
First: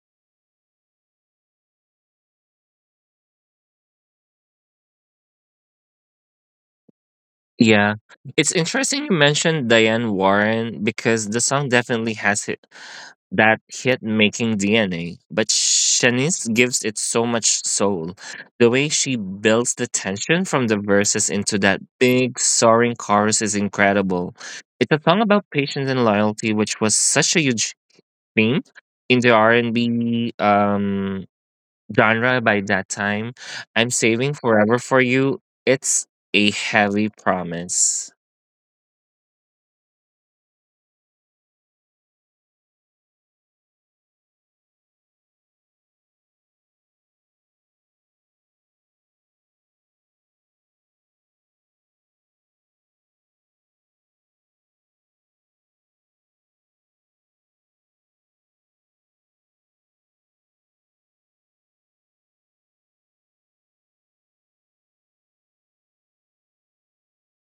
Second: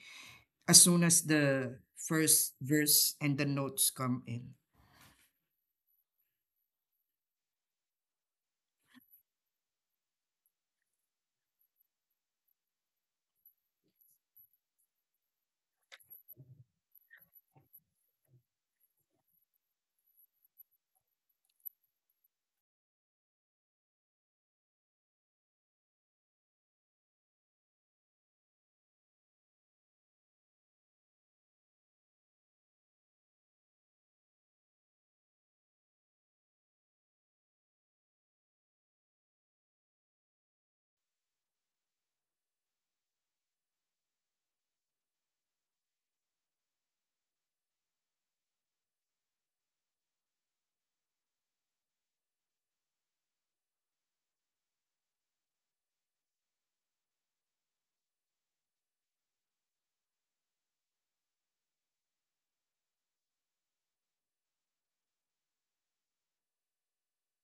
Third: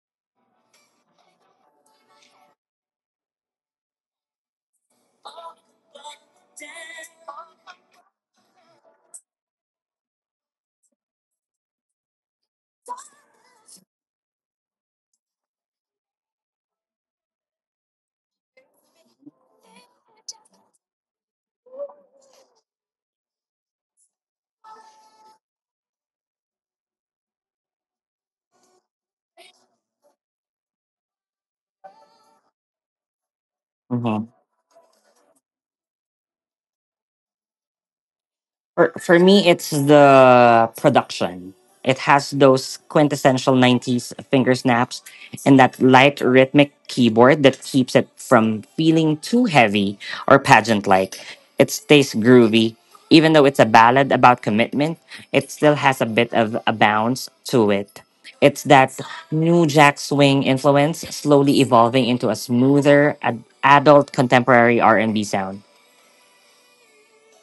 Speaker 2: as soon as the first verse and the notes come in.
Speaker 3: Yeah. It's interesting you mentioned Diane Warren because the song definitely has hit, that hit making DNA, but Shanice gives it so much soul. The way she builds the tension from the verses into that big soaring chorus is incredible. It's a song about patience and loyalty, which was such a huge theme in the R&B genre by that time. "I'm saving forever for you." It's a heavy promise.
Speaker 1: For me, it's the production. It has those quintessential '90s finger snaps and that light rhythmic keyboard that keeps it from feeling too heavy or pageant-like. It stays groovy, even though it's a ballad about commitment. It still has a bit of a bounce to it. It's that new jack swing influence slowly evolving into a smoother, adult contemporary R&B sound.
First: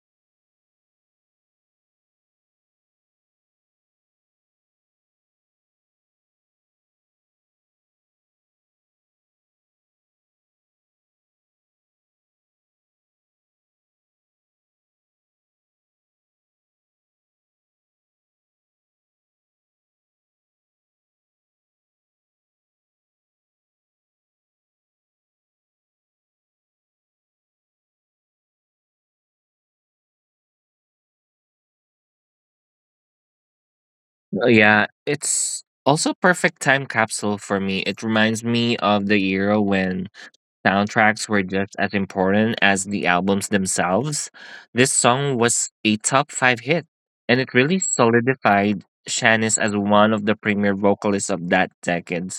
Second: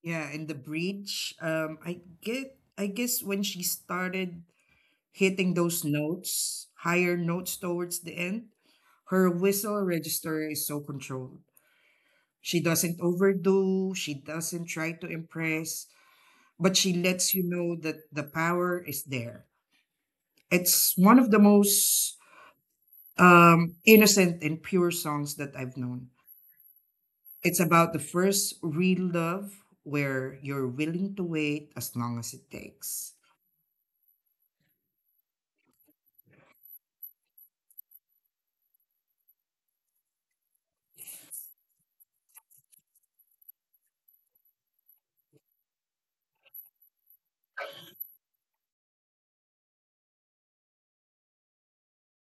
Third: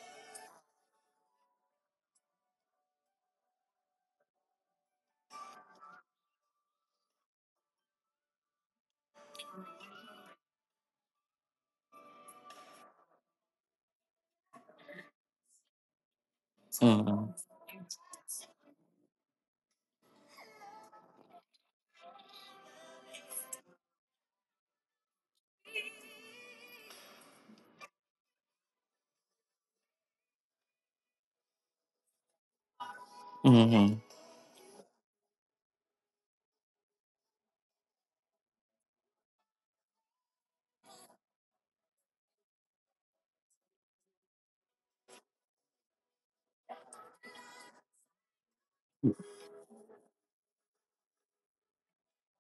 Speaker 2: Yeah, and the bridge, I guess when she started hitting those notes, higher notes towards the end, her whistle register is so controlled. She doesn't overdo, she doesn't try to impress, but she lets you
Speaker 1: Mm-hmm.
Speaker 2: know that the power is there. It's one of the most innocent and pure songs that I've known. It's about the first real love where you're willing to wait as long as it takes.
Speaker 1: Mm-hmm.
Speaker 3: Oh, yeah, it's also perfect time capsule for me. It reminds me of the era when soundtracks were just as important as the albums themselves. This song was a top 5 hit, and it really solidified Shannis as one of the premier vocalists of that decade.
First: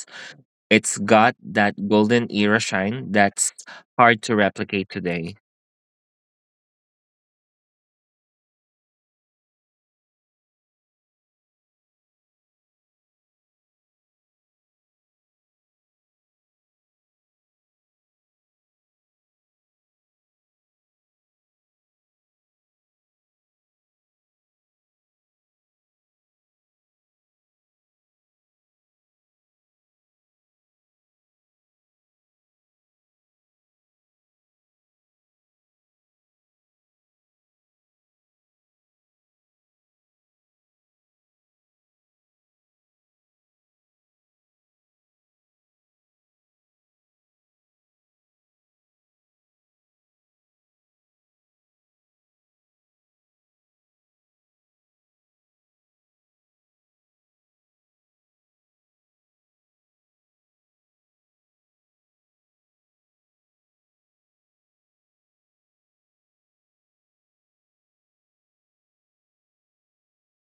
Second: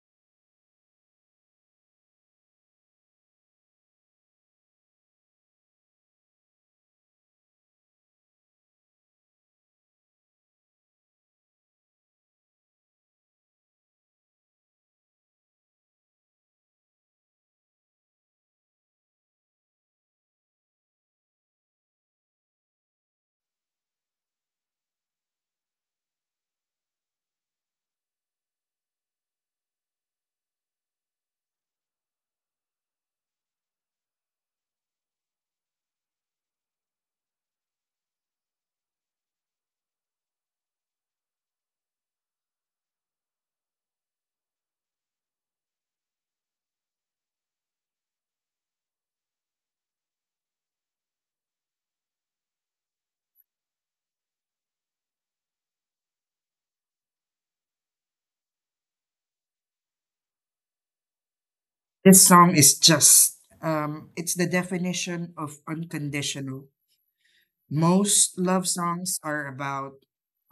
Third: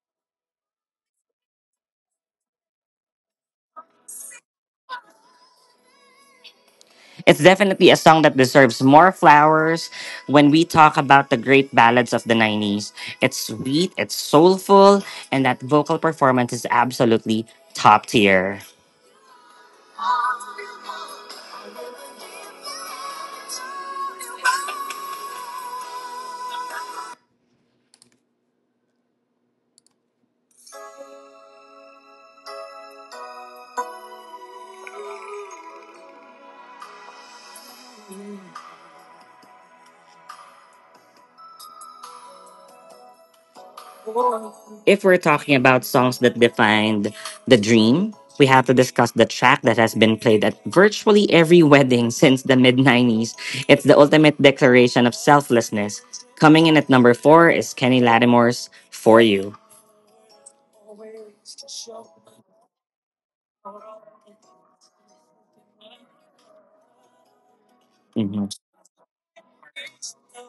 Speaker 3: It's got that golden era shine that's hard to replicate today.
Speaker 1: It's definitely a song that deserves more flowers when we talk about the great ballads of the 90s. It's sweet, it's soulful, and that vocal performance is absolutely top tier. If we're talking about songs that defined the dream, we have to discuss the track that has been played at virtually every wedding [laughs] since the mid 90s. It's the ultimate declaration of selflessness. Coming in at number four is Kenny Lattimore's For You.
Speaker 2: This song is just, it's the definition of unconditional. Most
Speaker 1: Mhm.
Speaker 2: love songs are about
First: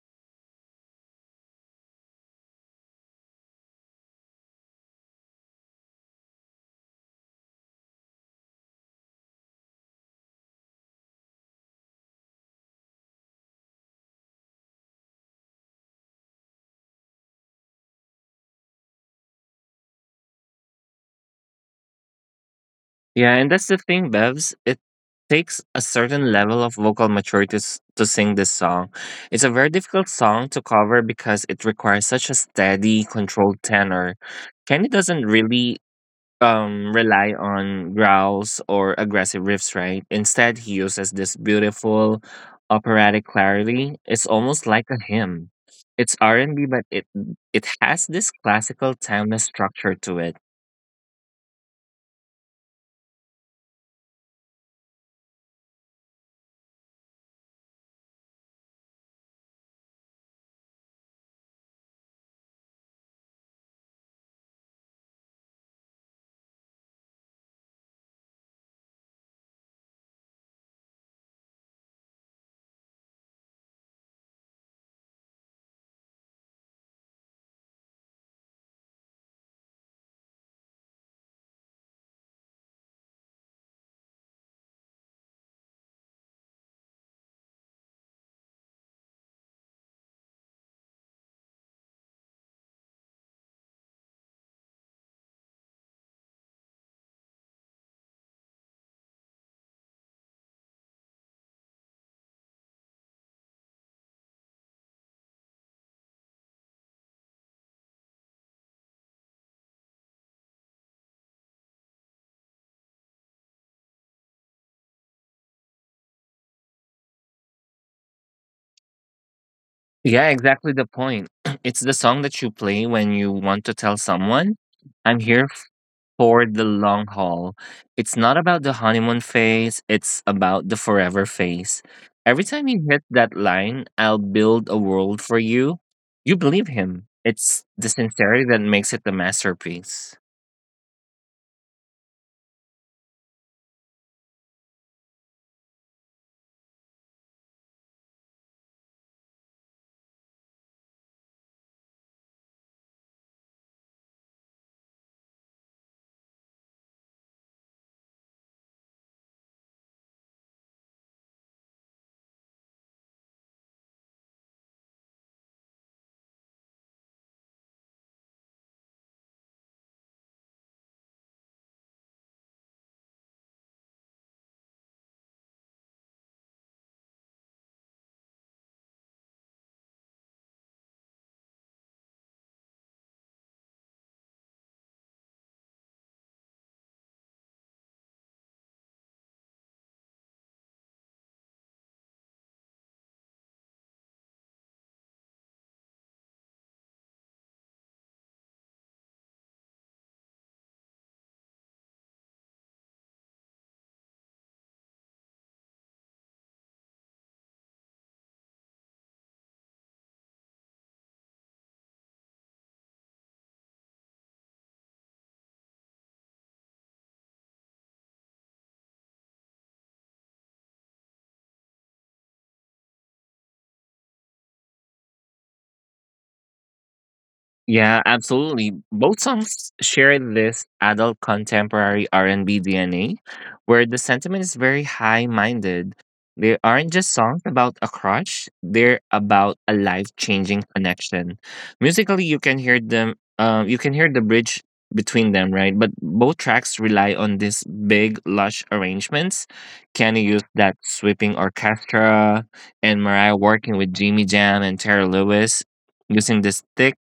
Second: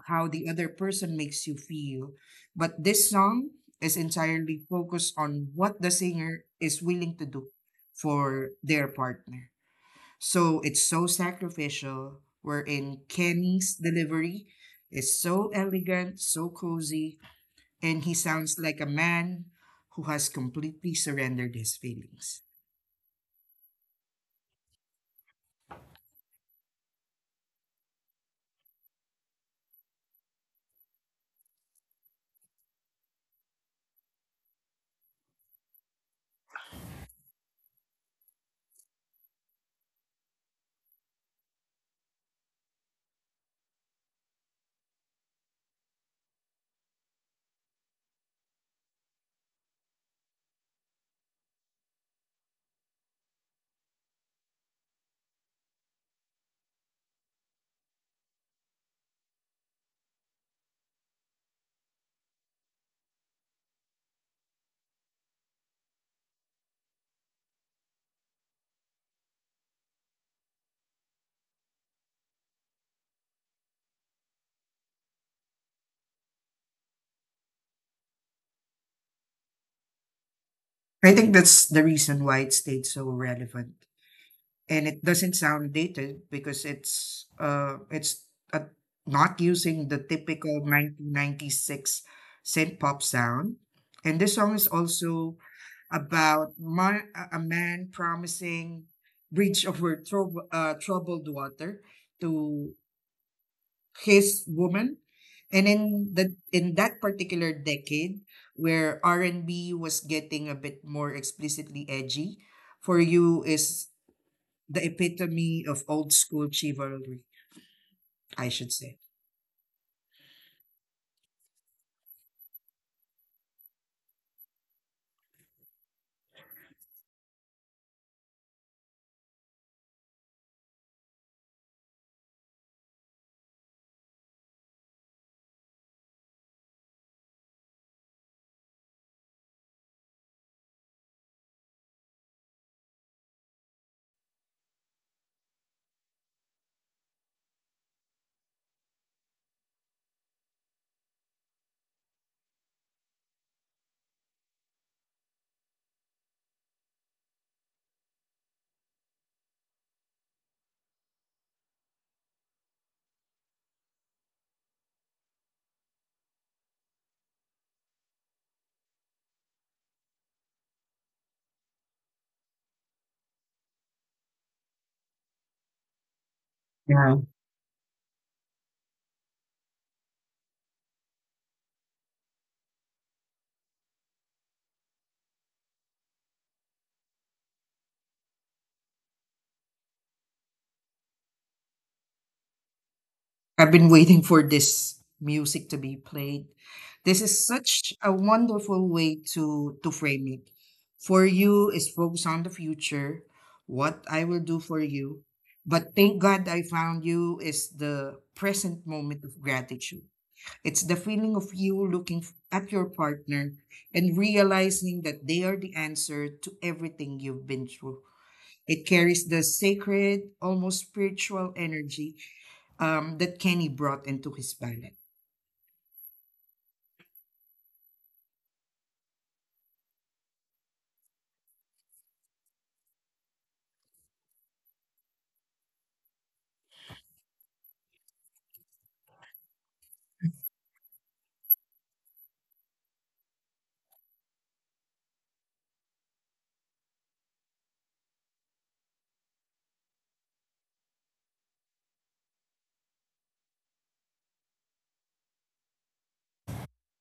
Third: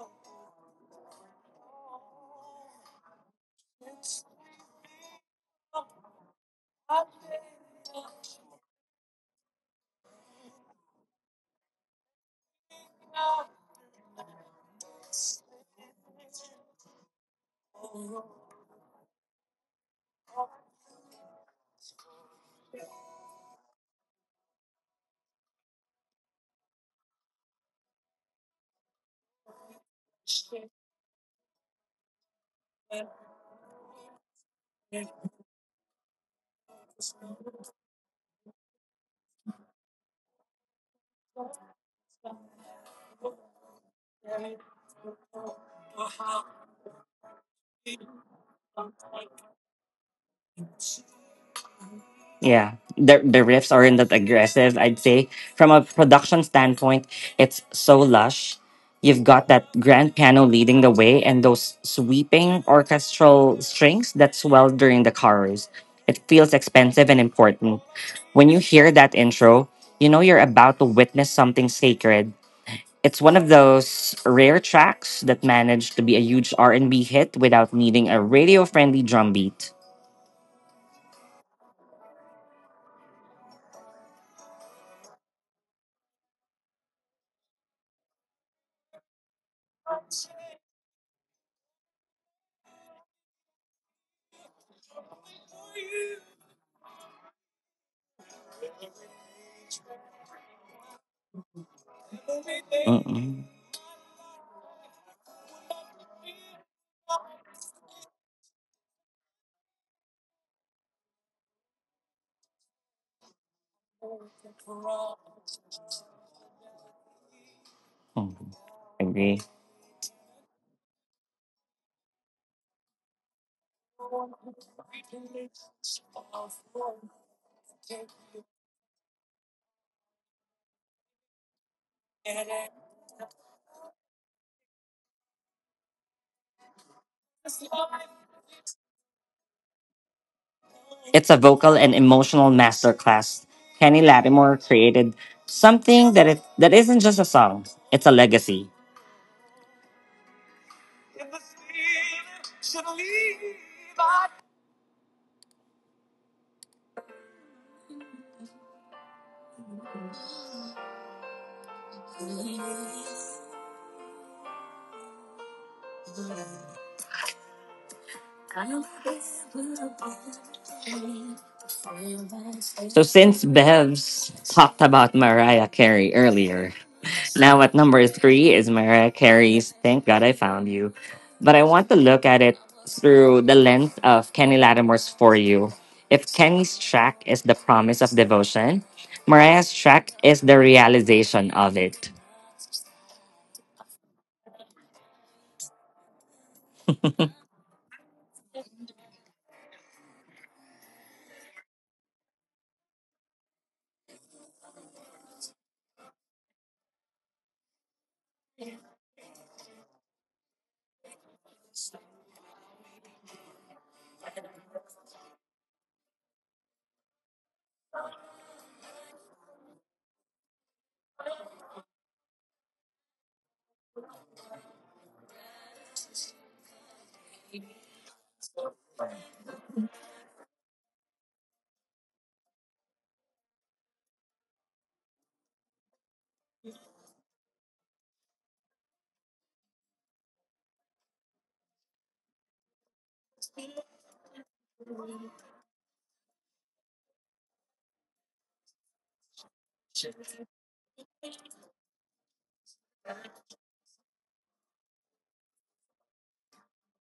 Speaker 2: how the other person makes you feel, but this song is entirely focused on what the singer is willing to do for their partner. So it's so sacrificial, wherein Kenny's delivery is so elegant, so cozy, and he sounds like a man who has completely surrendered his feelings.
Speaker 3: Yeah, and that's the thing, Bevs. It takes a certain level of vocal maturity to sing this song. It's a very difficult song to cover because it requires such a steady, controlled tenor. Kenny doesn't really rely on growls or aggressive riffs, right? Instead, he uses this beautiful operatic clarity. It's almost like a hymn. It's R&B, but it has this classical timeless structure to it.
Speaker 1: Yeah, the riffs aren't that aggressive. I'd say from a production standpoint, it's so lush. You've got that grand piano leading the way, and those sweeping orchestral strings that swell during the chorus. It feels expensive and important. When you hear that intro, you know you're about to witness something sacred. It's one of those rare tracks that managed to be a huge R and B hit without needing a radio-friendly drum beat.
Speaker 2: I think that's the reason why it stayed so relevant and it doesn't sound dated because it's uh, not using the typical 1996 synth pop sound, and this song is also about a man promising bridge over troubled water to
Speaker 1: Mm-mm.
Speaker 2: his woman, and in the in that particular decade where R&B was getting a bit more explicitly edgy, for you is the epitome of old school chivalry, I
Speaker 1: Mm.
Speaker 2: should say.
Speaker 1: Agree.
Speaker 3: Yeah, exactly the point. [clears throat] It's the song that you play when you want to tell someone, "I'm here for the long haul." It's not about the honeymoon phase, it's about the forever phase. Every time you hit that line, "I'll build a world for you," you believe him. It's the sincerity that makes it the masterpiece.
Speaker 1: It's a vocal and emotional masterclass. Kenny Lattimore created something that isn't just a song; it's a legacy. So since Bev's talked about Mariah Carey earlier,
Speaker 2: Yeah.
Speaker 1: now at number three is Mariah Carey's "Thank God I Found You," but I want to look at it through the lens of Kenny Lattimore's "For You." If Kenny's track is the promise of devotion, Mariah's track is the realization of it.
Speaker 2: I've been waiting for this music to be played. This is such a wonderful way to frame it. For you is focus on the future, what I will do for you. But thank God I found you is the present moment of gratitude. It's the feeling of you looking at your partner and realizing that they are the answer to everything you've been through. It carries the sacred, almost spiritual energy that Kenny brought into his ballad.
Speaker 3: Yeah, absolutely. Both songs share this adult contemporary R&B DNA where the sentiment is very high-minded. They aren't just songs about a crush, they're about a life-changing connection. Musically, you can hear them, you can hear the bridge between them, right? But both tracks rely on these big lush arrangements. Kenny used that sweeping orchestra and Mariah working with Jimmy Jam and Terry Lewis using this thick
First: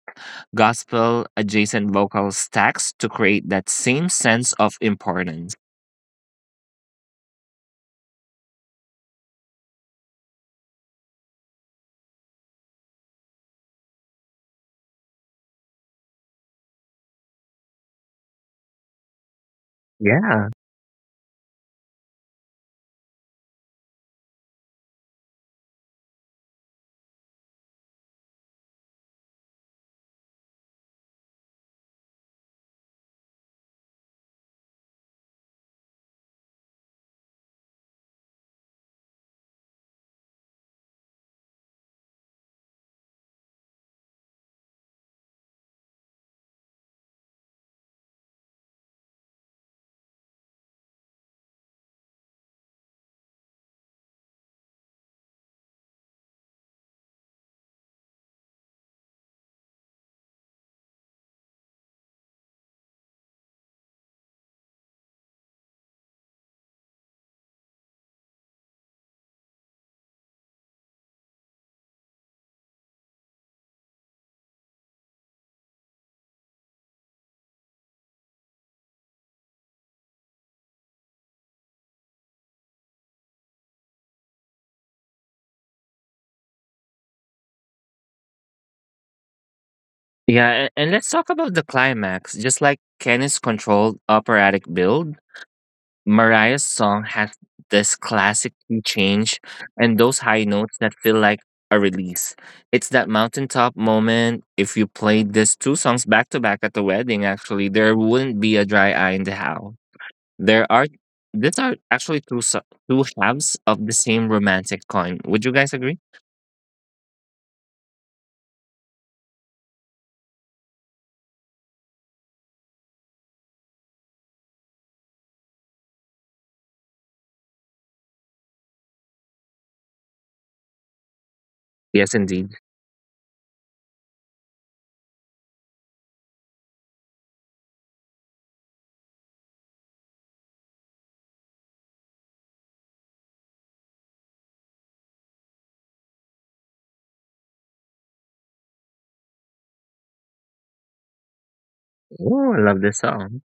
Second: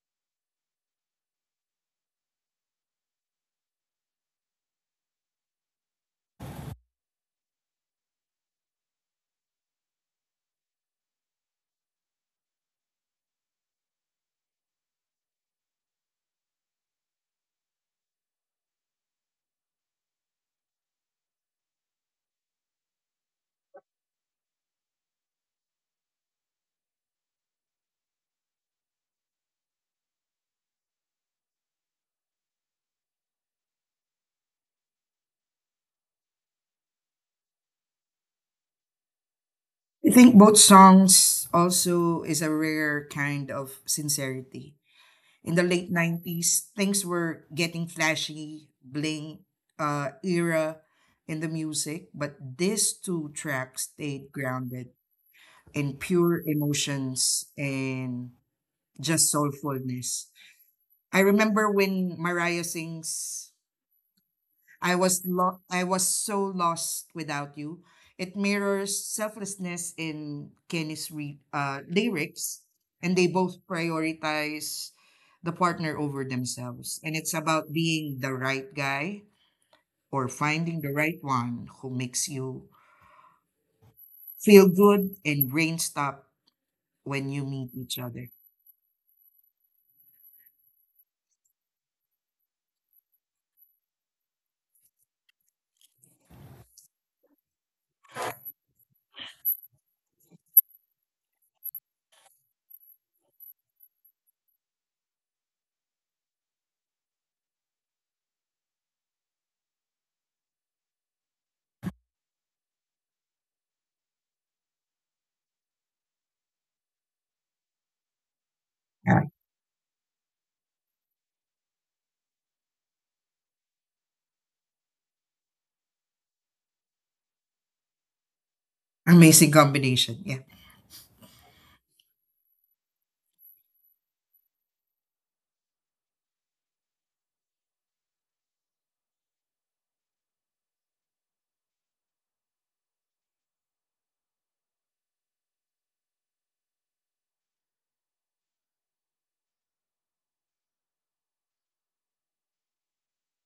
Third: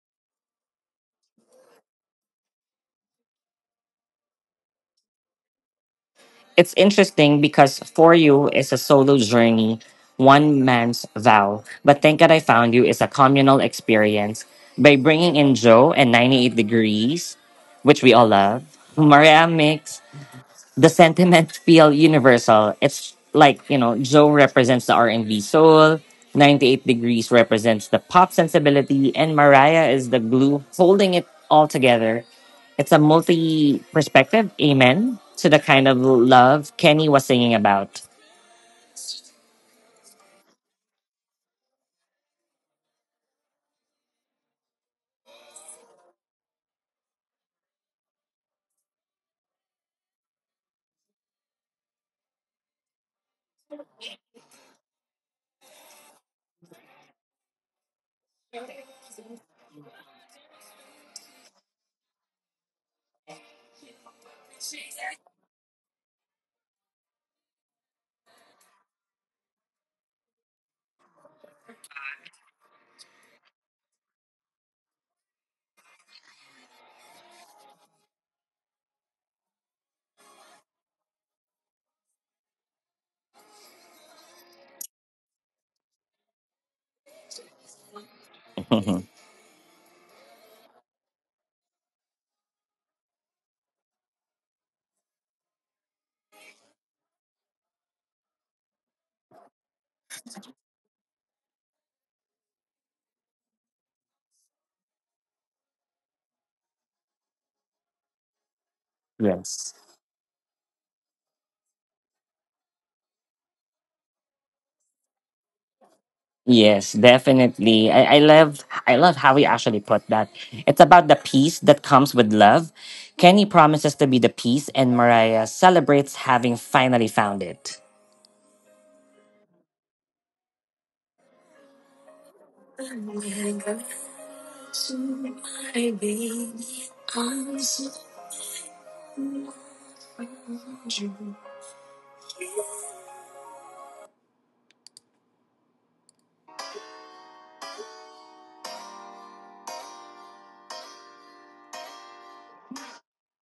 Speaker 3: gospel adjacent vocal stacks to create that same sense of importance.
Speaker 1: It's interesting because For You is a solo journey, one man's vow. But Thank God I Found You is a communal experience by bringing in Joe and 98 Degrees, which we all love, Mariah Mix,
Speaker 3: Yeah.
Speaker 1: the sentiment feel universal. It's like, you know, Joe represents the R&B soul, 98 Degrees represents the pop sensibility, and Mariah is the glue holding it all together. It's a multi-perspective amen to the kind of love Kenny was singing about.
Speaker 2: I think both songs also is a rare kind of sincerity. In the late 90s, things were getting flashy, bling era in the music, but these two tracks stayed grounded in pure emotions and just soulfulness. I remember when Mariah sings I was so lost without you. It mirrors selflessness in Kenny's lyrics, and they both prioritize the partner over themselves. And it's about being the right guy or finding the right one who makes you feel good and rain stop when you meet each other.
Speaker 1: [laughs]
Speaker 3: Yeah, and let's talk about the climax. Just like Kenny's controlled operatic build, Mariah's song has this classic key change and those high notes that feel like a release. It's that mountaintop moment. If you played these two songs back to back at the wedding, actually, there wouldn't be a dry eye in the house.
Speaker 1: Yes.
Speaker 3: There are These are actually two two halves of the same romantic coin. Would you guys agree?
Speaker 1: Yes, definitely. I love
Speaker 2: Yeah.
Speaker 1: how he actually put that. It's about the peace that comes with love. Kenny promises to be the peace and Mariah celebrates having finally found it.
Speaker 2: Amazing combination. Yeah.
Speaker 3: Yes, indeed. Oh, I love this song.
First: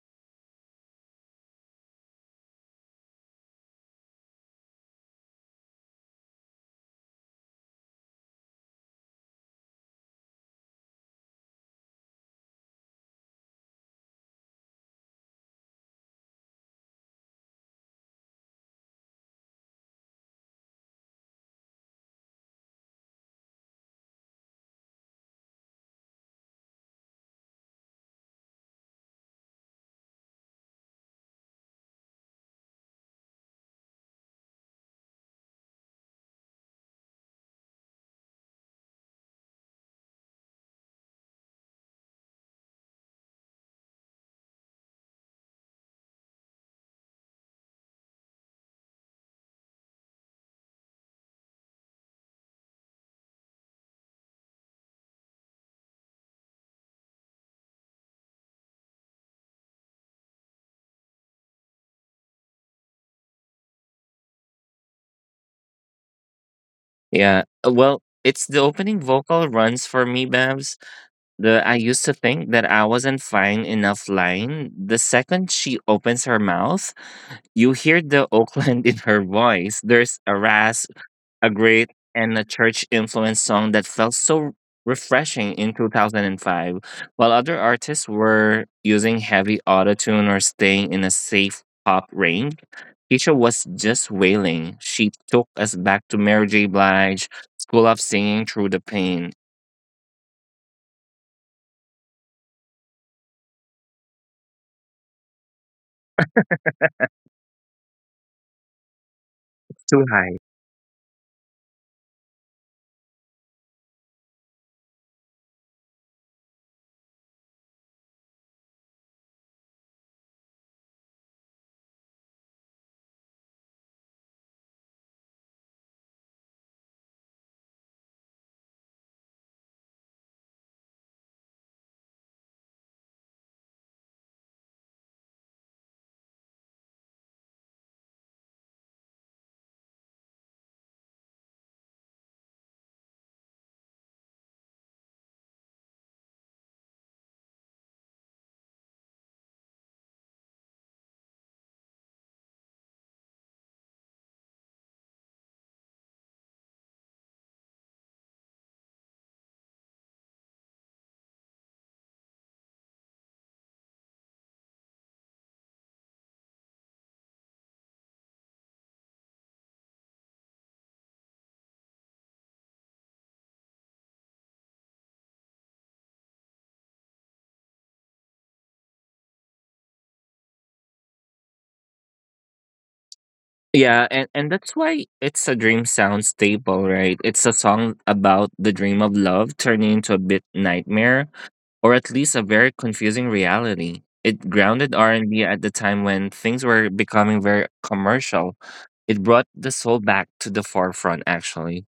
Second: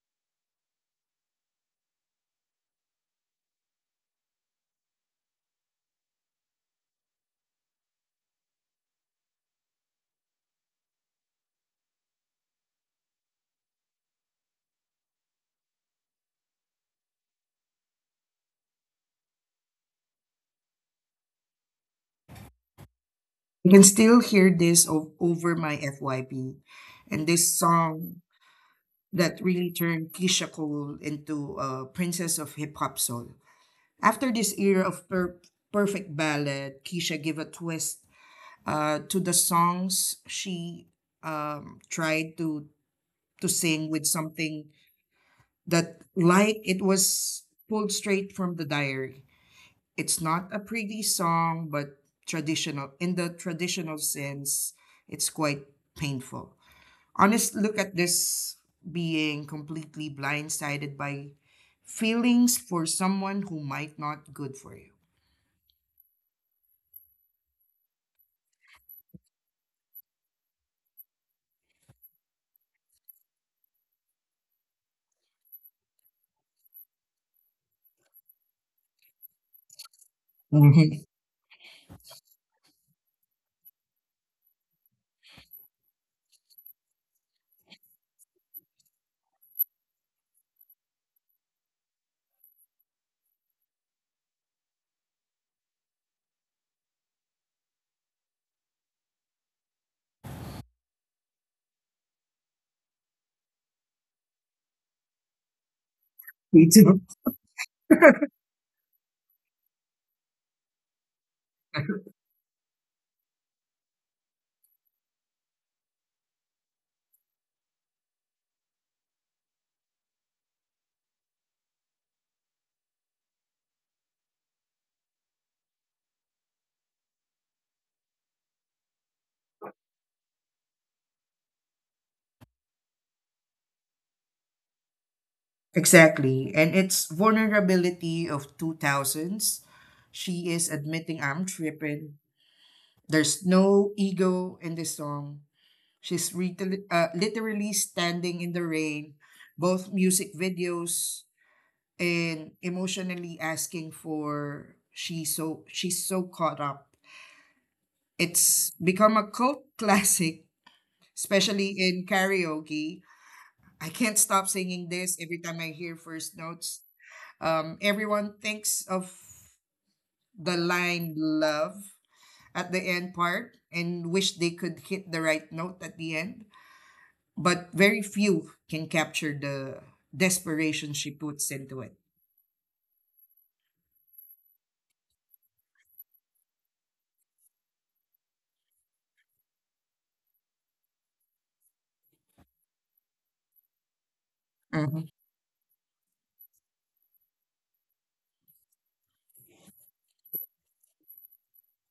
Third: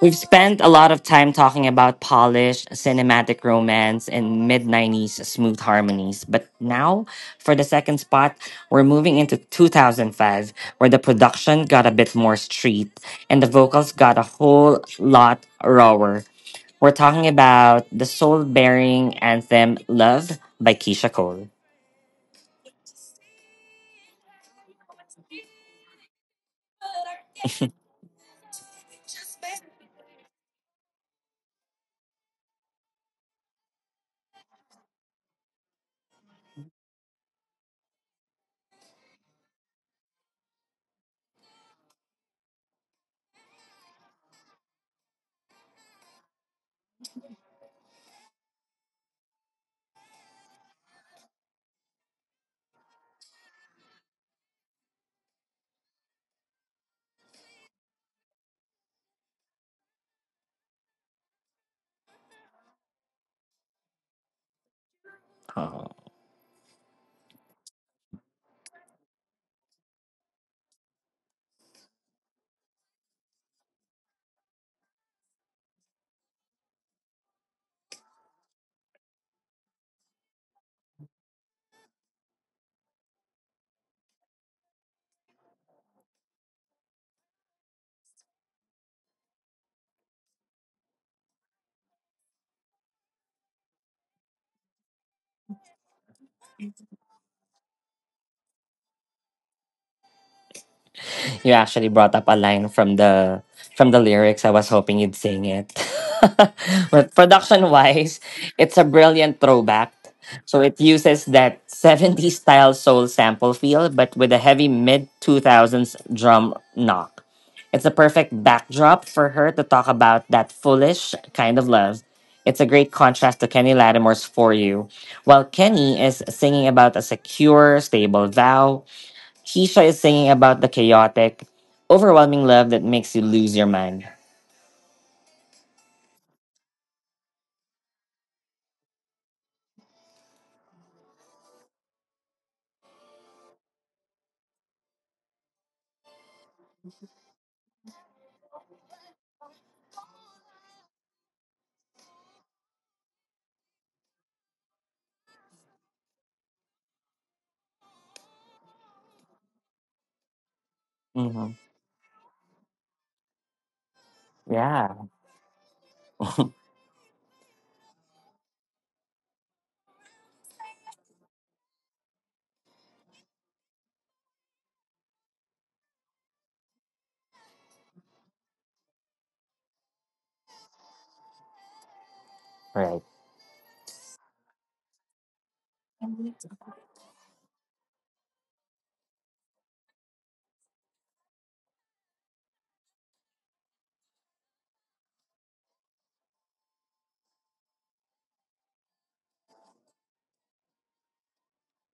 Speaker 1: We've spent a lot of time talking about polished cinematic romance and mid 90s smooth harmonies, but now for the second spot, we're moving into 2005, where the production got a bit more street and the vocals got a whole lot rawer. We're talking about the soul bearing anthem Love by Keisha Cole.
Speaker 2: You can still hear this over my FYP. And this song that really turned Keisha Cole into a princess of hip hop soul. After this era of perfect ballad, Keisha gave a twist to the songs she tried to sing with something that like it was pulled straight from the diary. It's not a pretty song, but traditional in the traditional sense, it's quite painful honest look at this being completely blindsided by feelings for someone who might not good for you.
Speaker 3: Yeah. Well, it's the opening vocal runs for me, Babs. The "I used to think that I wasn't fine enough" line. The second she opens her mouth, you hear the [laughs] Oakland in her voice. There's a rasp,
Speaker 2: Mhm.
Speaker 3: a great and a church influenced song that felt so refreshing in 2005, while other artists were using heavy autotune or staying in a safe pop range. Keisha was just wailing. She took us back to Mary J. Blige, School of Singing Through the Pain.
Speaker 1: You actually brought up a line from the lyrics. I was hoping you'd sing it. [laughs]
Speaker 2: [laughs] Me too.
Speaker 1: But production wise, it's a brilliant throwback.
Speaker 3: Too high.
Speaker 1: So it uses that 70s style soul sample feel, but with a heavy mid 2000s drum knock. It's a perfect backdrop for her to talk about that foolish kind of love. It's a great contrast to Kenny Lattimore's For You, while Kenny is singing about a secure, stable vow, Keisha is singing about the chaotic, overwhelming love that makes you lose your mind.
Speaker 2: Exactly. And it's vulnerability of 2000s. She is admitting I'm tripping. There's no ego in this song. Literally standing in the rain, both music videos, and emotionally asking for she's so caught up. It's become a cult [laughs] classic,
Speaker 1: Hmm.
Speaker 2: especially in karaoke. I can't stop singing
Speaker 1: Yeah.
Speaker 2: this every time I hear first
Speaker 1: [laughs]
Speaker 2: notes. Everyone thinks of the line love at the end part and wish they could hit the right note at the end, but very few can capture the desperation she puts into it.
Speaker 1: Right.
Speaker 3: Yeah, and that's why it's a dream sound staple, right? It's a song about the dream of love turning into a bit nightmare or at least a very confusing reality. It grounded
Speaker 2: Mhm.
Speaker 3: R&B at the time when things were becoming very commercial. It brought the soul back to the forefront actually.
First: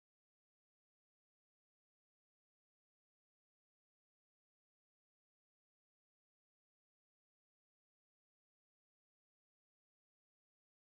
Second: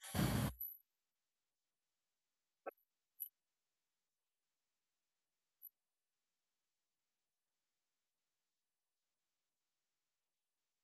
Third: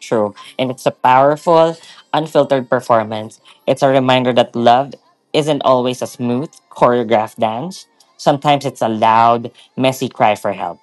Speaker 1: True. And it's a powerful, unfiltered performance. It's a reminder that love isn't always a smooth, choreographed dance. Sometimes it's a loud, messy cry for help.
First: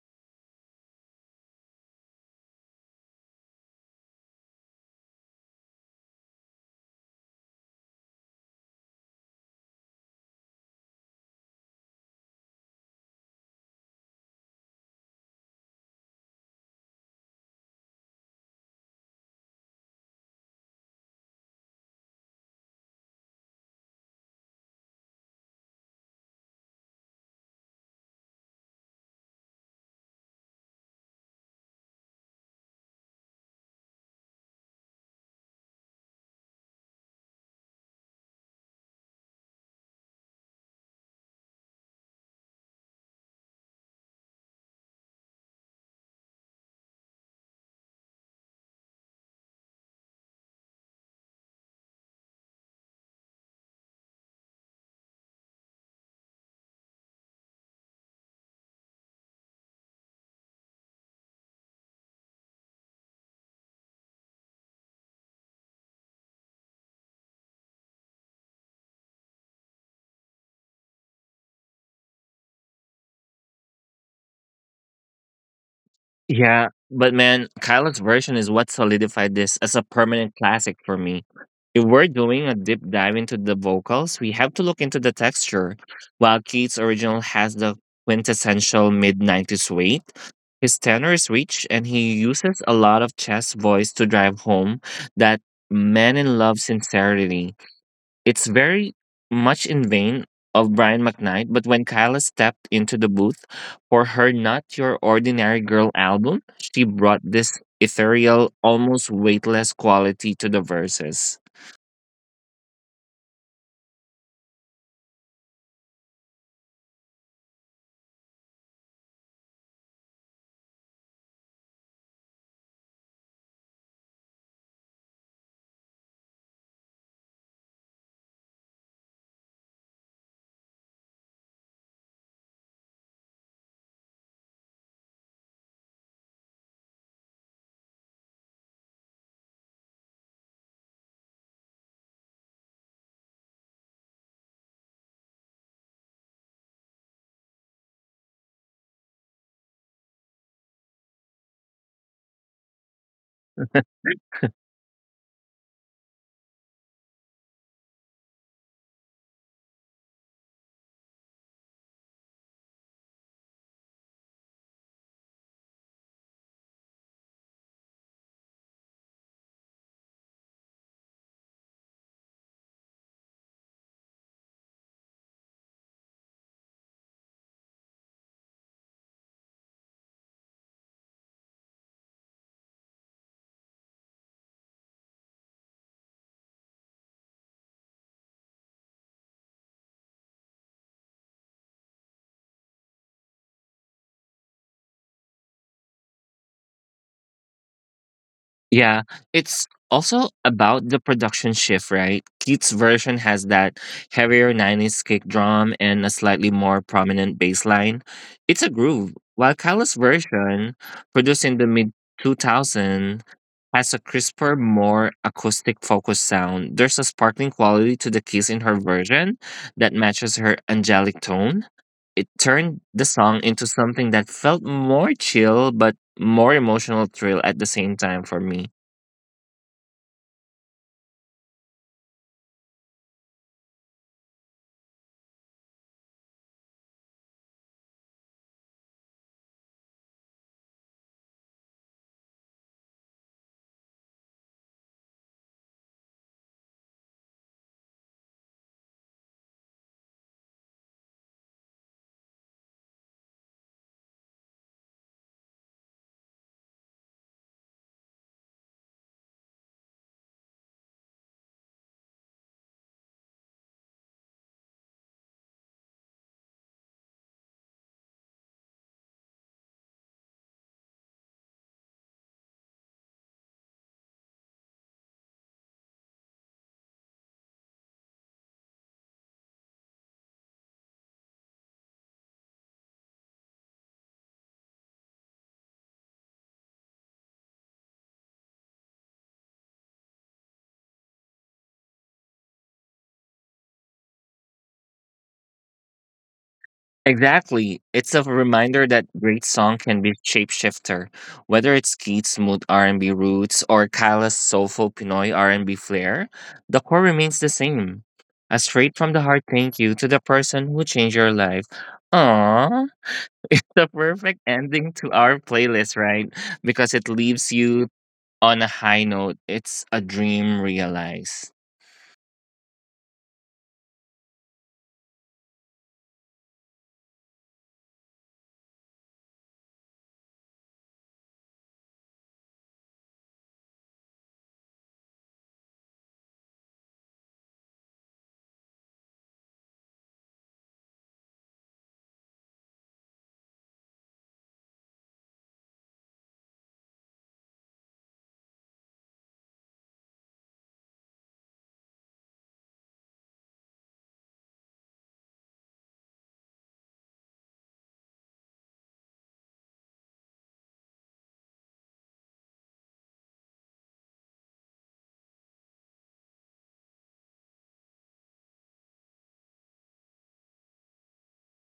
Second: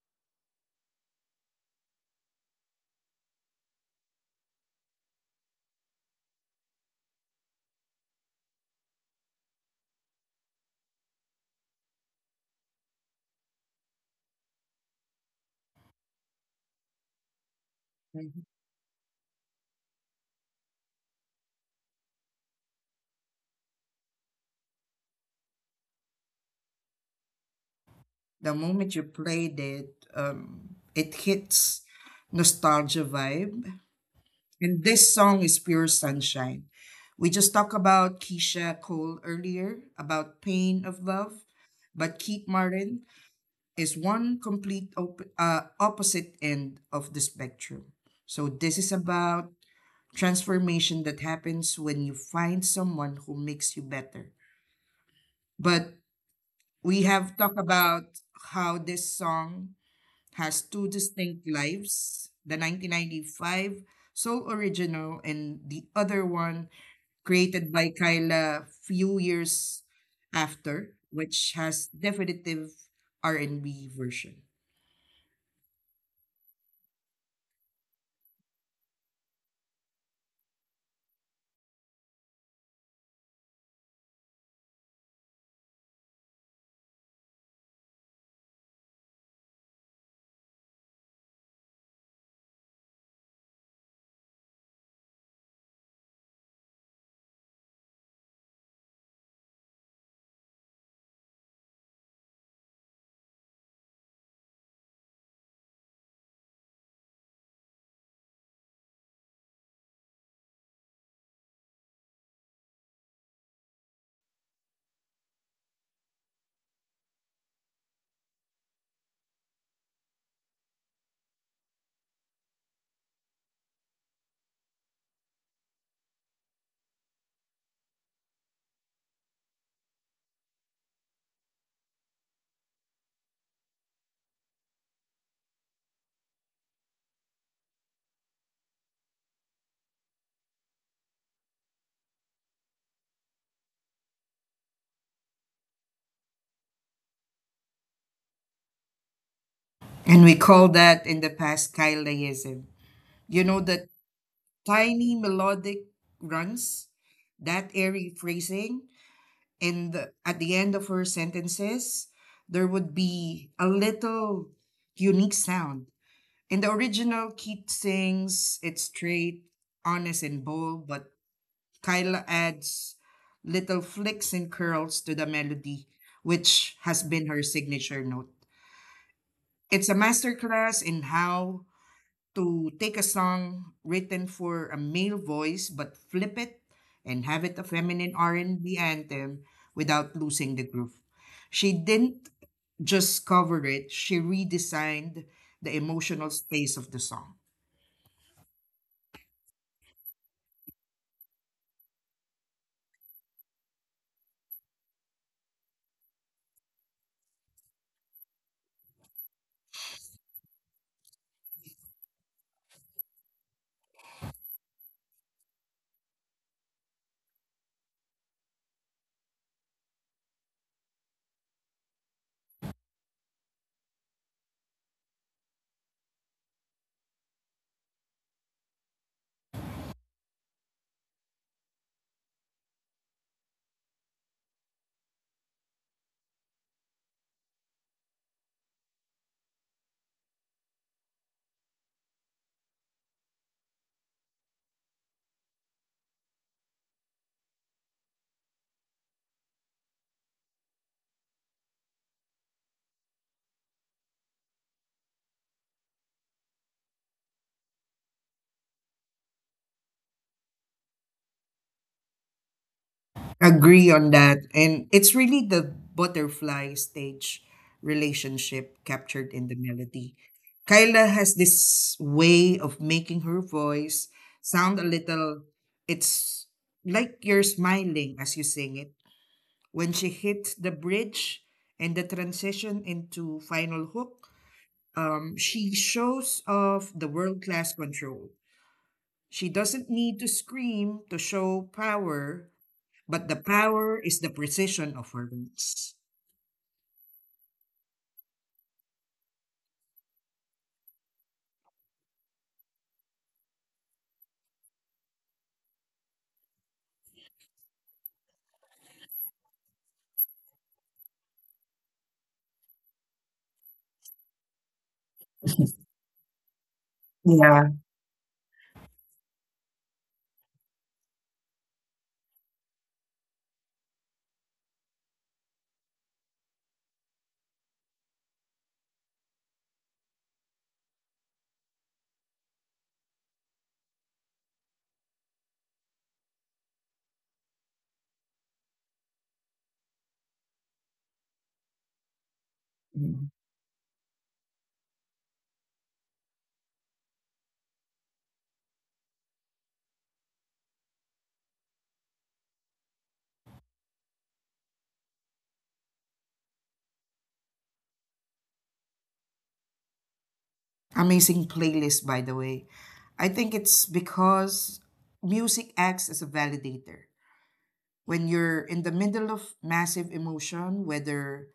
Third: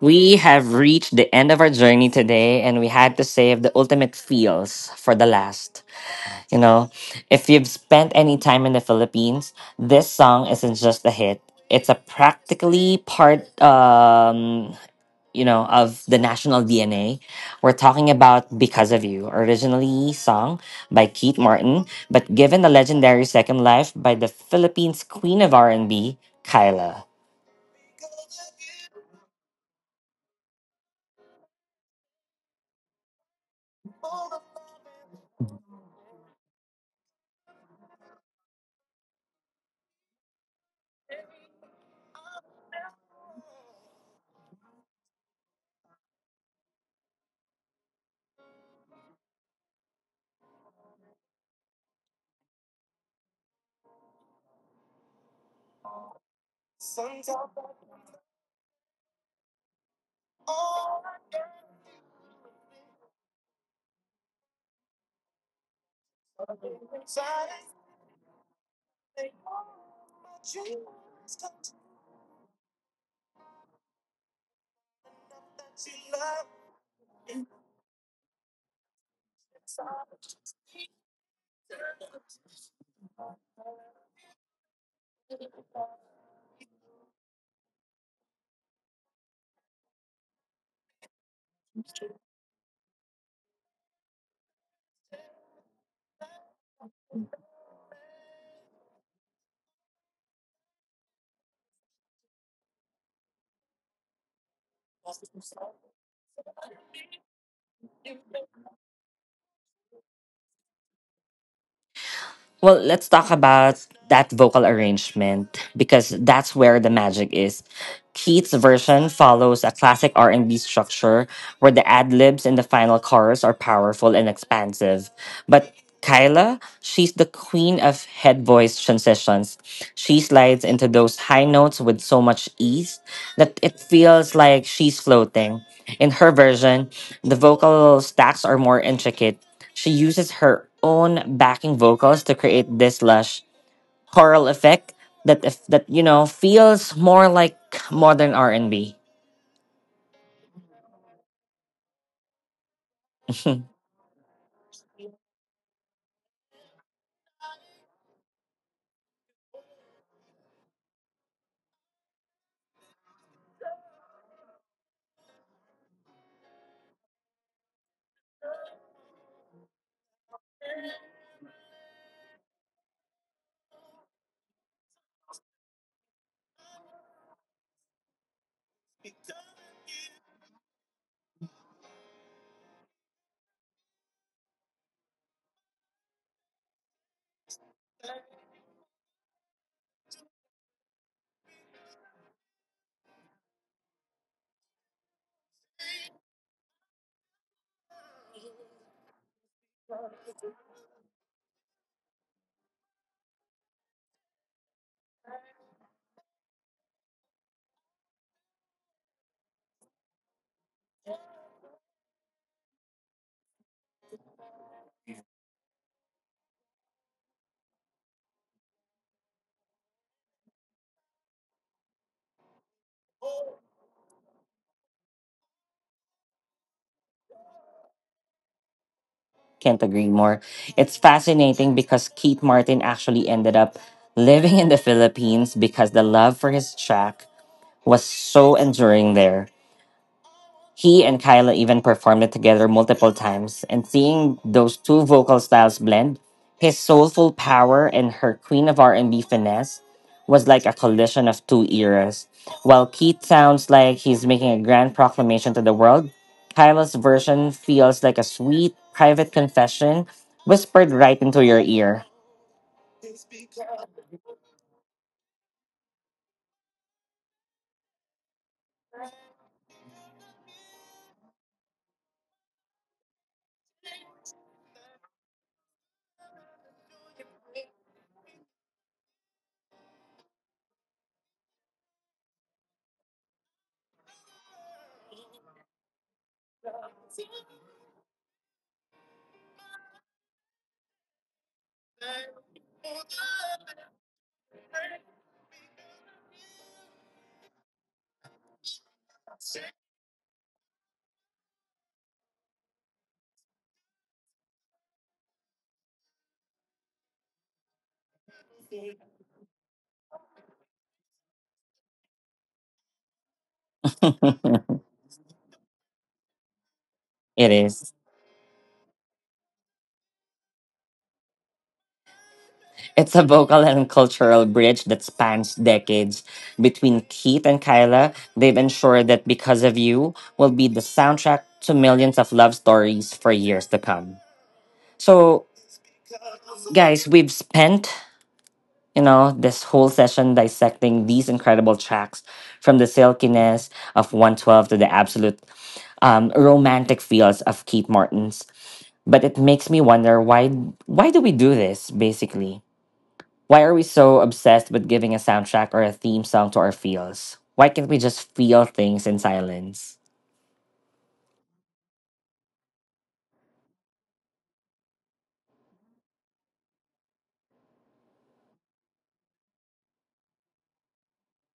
Speaker 1: We have reached the end of our journey today, and we had to save the ultimate feels for the last. You know, if you've spent any time in the Philippines, this song isn't just a hit. It's a practically part, you know, of the national DNA. We're talking
Speaker 2: Mhm.
Speaker 1: about Because of You, originally sung by Keith Martin, but given a legendary second life by the Philippines queen of R&B, Kyla.
Speaker 2: The moment you played it, it hits nostalgia vibe. And this song is pure sunshine. We just talked about Keisha Cole earlier about pain of love, but Keith Martin is one complete opposite end of the spectrum. So this is about transformation that happens when you find someone who makes you better. But we have talked about how this song has two distinct lives, the 1995 Soul Original and the other one created by Kyla few years after, which has definitive R&B version.
Speaker 3: Yeah, but man, Kylo's version is what solidified this as a permanent classic for me. If we're doing a deep dive into the vocals, we have to look into the texture. While Keith's original has the quintessential mid 90s weight, his tenor is rich and he uses a lot of chest voice to drive home that man in love sincerity. It's very much in vain of Brian McKnight, but when Kyla stepped into the booth for her Not Your Ordinary Girl album, she brought this ethereal, almost weightless quality to the verses.
Speaker 1: Well, let's talk about that vocal arrangement because that's where the magic is. Keith's version follows a classic R&B structure where the ad-libs in the final chorus are powerful and expansive. But Kyla, she's the queen of head voice transitions. She slides into those high notes with so much ease that it feels like she's floating. In her version, the vocal stacks are more intricate, she uses her own backing vocals to create this lush choral effect that if that you know feels more like modern R and B.
Speaker 2: And we call that in the past Kylaism. You know
Speaker 1: [laughs]
Speaker 2: the tiny melodic runs, that airy phrasing, and at the end of her sentences, there would be a little unique sound. In the original, Keith sings, it's straight, honest, and bold, but Kyla adds little flicks and curls to the melody, which has been her signature note. It's a masterclass in how to take a song written for a male voice but flip it and have it a feminine R&B anthem without losing the groove. She didn't just cover it, she redesigned the emotional space of the song.
Speaker 3: Yeah, it's also about the production shift, right? Keith's version has that heavier 90s kick drum and a slightly more prominent bass line. It's a groove, while Kyla's version, produced in the mid 2000s, has a crisper, more acoustic focused sound. There's a sparkling quality to the keys in her version that matches her angelic tone. It turned the song into something that felt more chill but more emotional thrill at the same time for me.
Speaker 1: Can't agree more. It's fascinating because Keith Martin actually ended up living in the Philippines because the love for his track was so enduring there. He and Kyla even performed it together multiple times, and seeing those two vocal styles blend, his soulful power and her queen of R&B finesse, was like a collision of two eras. While Keith sounds like he's making a grand proclamation to the world, Kyla's version feels like a sweet private confession whispered right into your ear.
Speaker 2: Agree on that. And it's really the butterfly stage relationship captured in the melody. Kyla has this way of making her voice sound a little, it's like you're smiling as you sing it. When she hits the bridge and the transition into final hook, she shows off the world class control. She doesn't need to scream to show power but the power is the precision of her roots.
Speaker 3: Exactly. It's a reminder that great song can be shapeshifter, whether it's Keith's smooth R&B roots or Kyla's soulful Pinoy R&B flair, the core remains the same. A straight from the heart thank you to the person who changed your life. Aww, the
Speaker 1: [laughs]
Speaker 3: perfect
Speaker 1: It
Speaker 3: ending to our playlist, right? Because it leaves
Speaker 2: Yeah.
Speaker 3: you
Speaker 1: is.
Speaker 3: on a high note. It's a dream realized.
Speaker 1: It's a vocal and cultural bridge that spans decades. Between Keith and Kyla, they've ensured that Because of You will be the soundtrack to millions of love stories for years to come. So, guys, we've spent, you know, this whole session dissecting these incredible tracks from the
Speaker 2: Mm.
Speaker 1: silkiness of 112 to the absolute romantic feels of Keith Martin's. But it makes me wonder why do we do this basically? Why are we so obsessed with giving a soundtrack or a theme song to our feels? Why can't we just feel things in silence?
Speaker 2: Amazing playlist, by the way. I think it's because music acts as a validator. When you're in the middle of massive emotion, whether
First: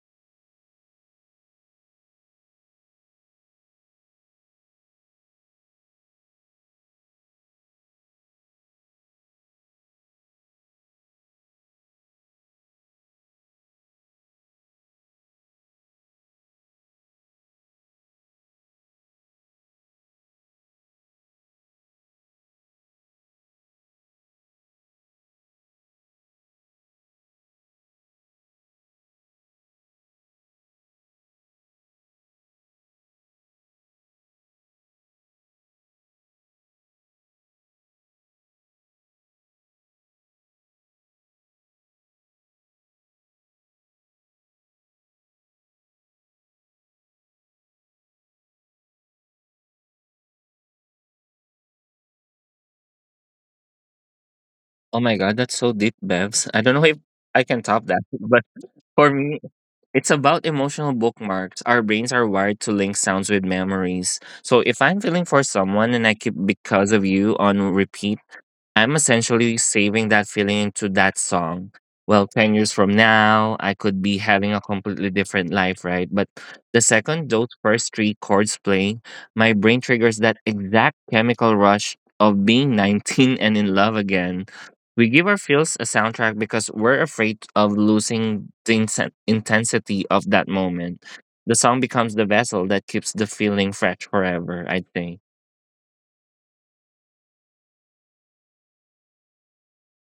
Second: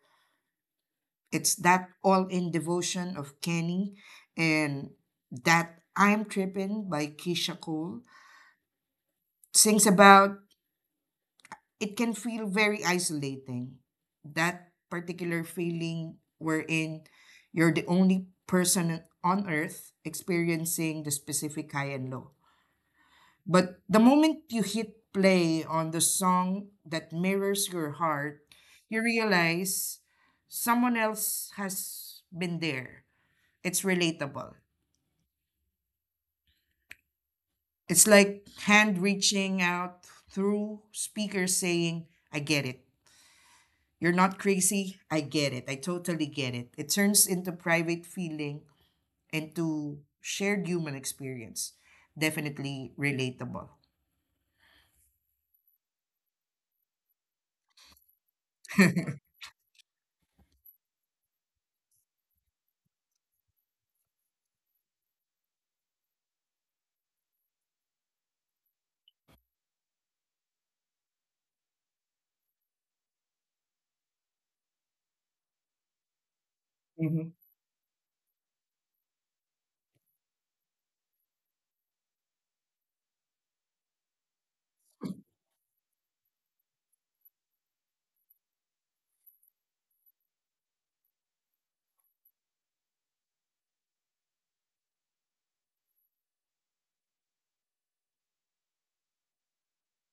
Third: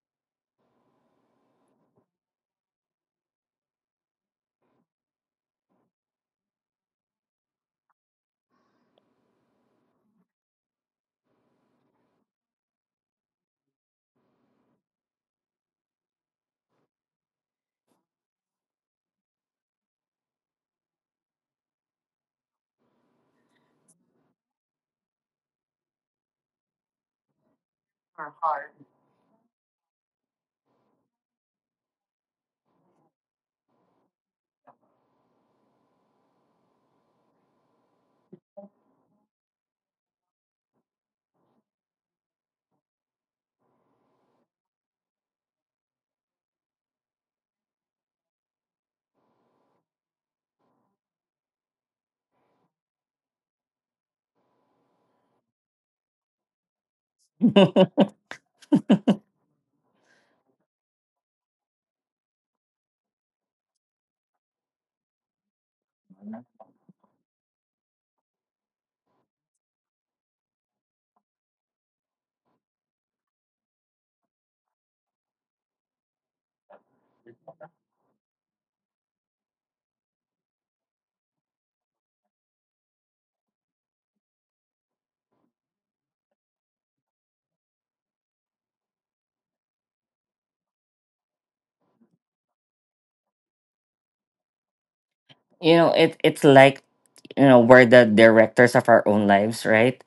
Speaker 2: it's that all in devotion of Kenny and that I'm Trippin' by Keisha Cole, sings about, it can feel very isolating. That particular feeling wherein you're the only person on earth experiencing the specific high and low. But the moment you hit play on the song that mirrors your heart, you realize someone else has been there. It's relatable. It's like hand reaching out through speakers saying, I get it. You're not crazy. I get it. I totally get it. It turns into private feeling and to shared human experience. Definitely relatable.
Speaker 3: Oh my god, that's so deep, Bevs. I don't know if
Speaker 1: [laughs]
Speaker 3: I can
Speaker 1: You
Speaker 3: top that, [laughs] but
Speaker 2: [laughs]
Speaker 3: for me, it's about emotional bookmarks. Our brains are wired to link sounds with memories. So if I'm feeling for someone and I keep "Because of You" on repeat, I'm essentially saving that feeling into that song. Well, 10 years from now, I could be having a completely different life, right? But the
Speaker 2: Hmm.
Speaker 3: second those first three chords play, my brain triggers that exact chemical rush of being [laughs] 19 and in love again. We give our feels a soundtrack because we're afraid of losing the intensity of that moment. The song becomes the vessel that keeps the feeling fresh forever, I think.
Speaker 1: know, it's like you know, we're the directors of our own lives, right?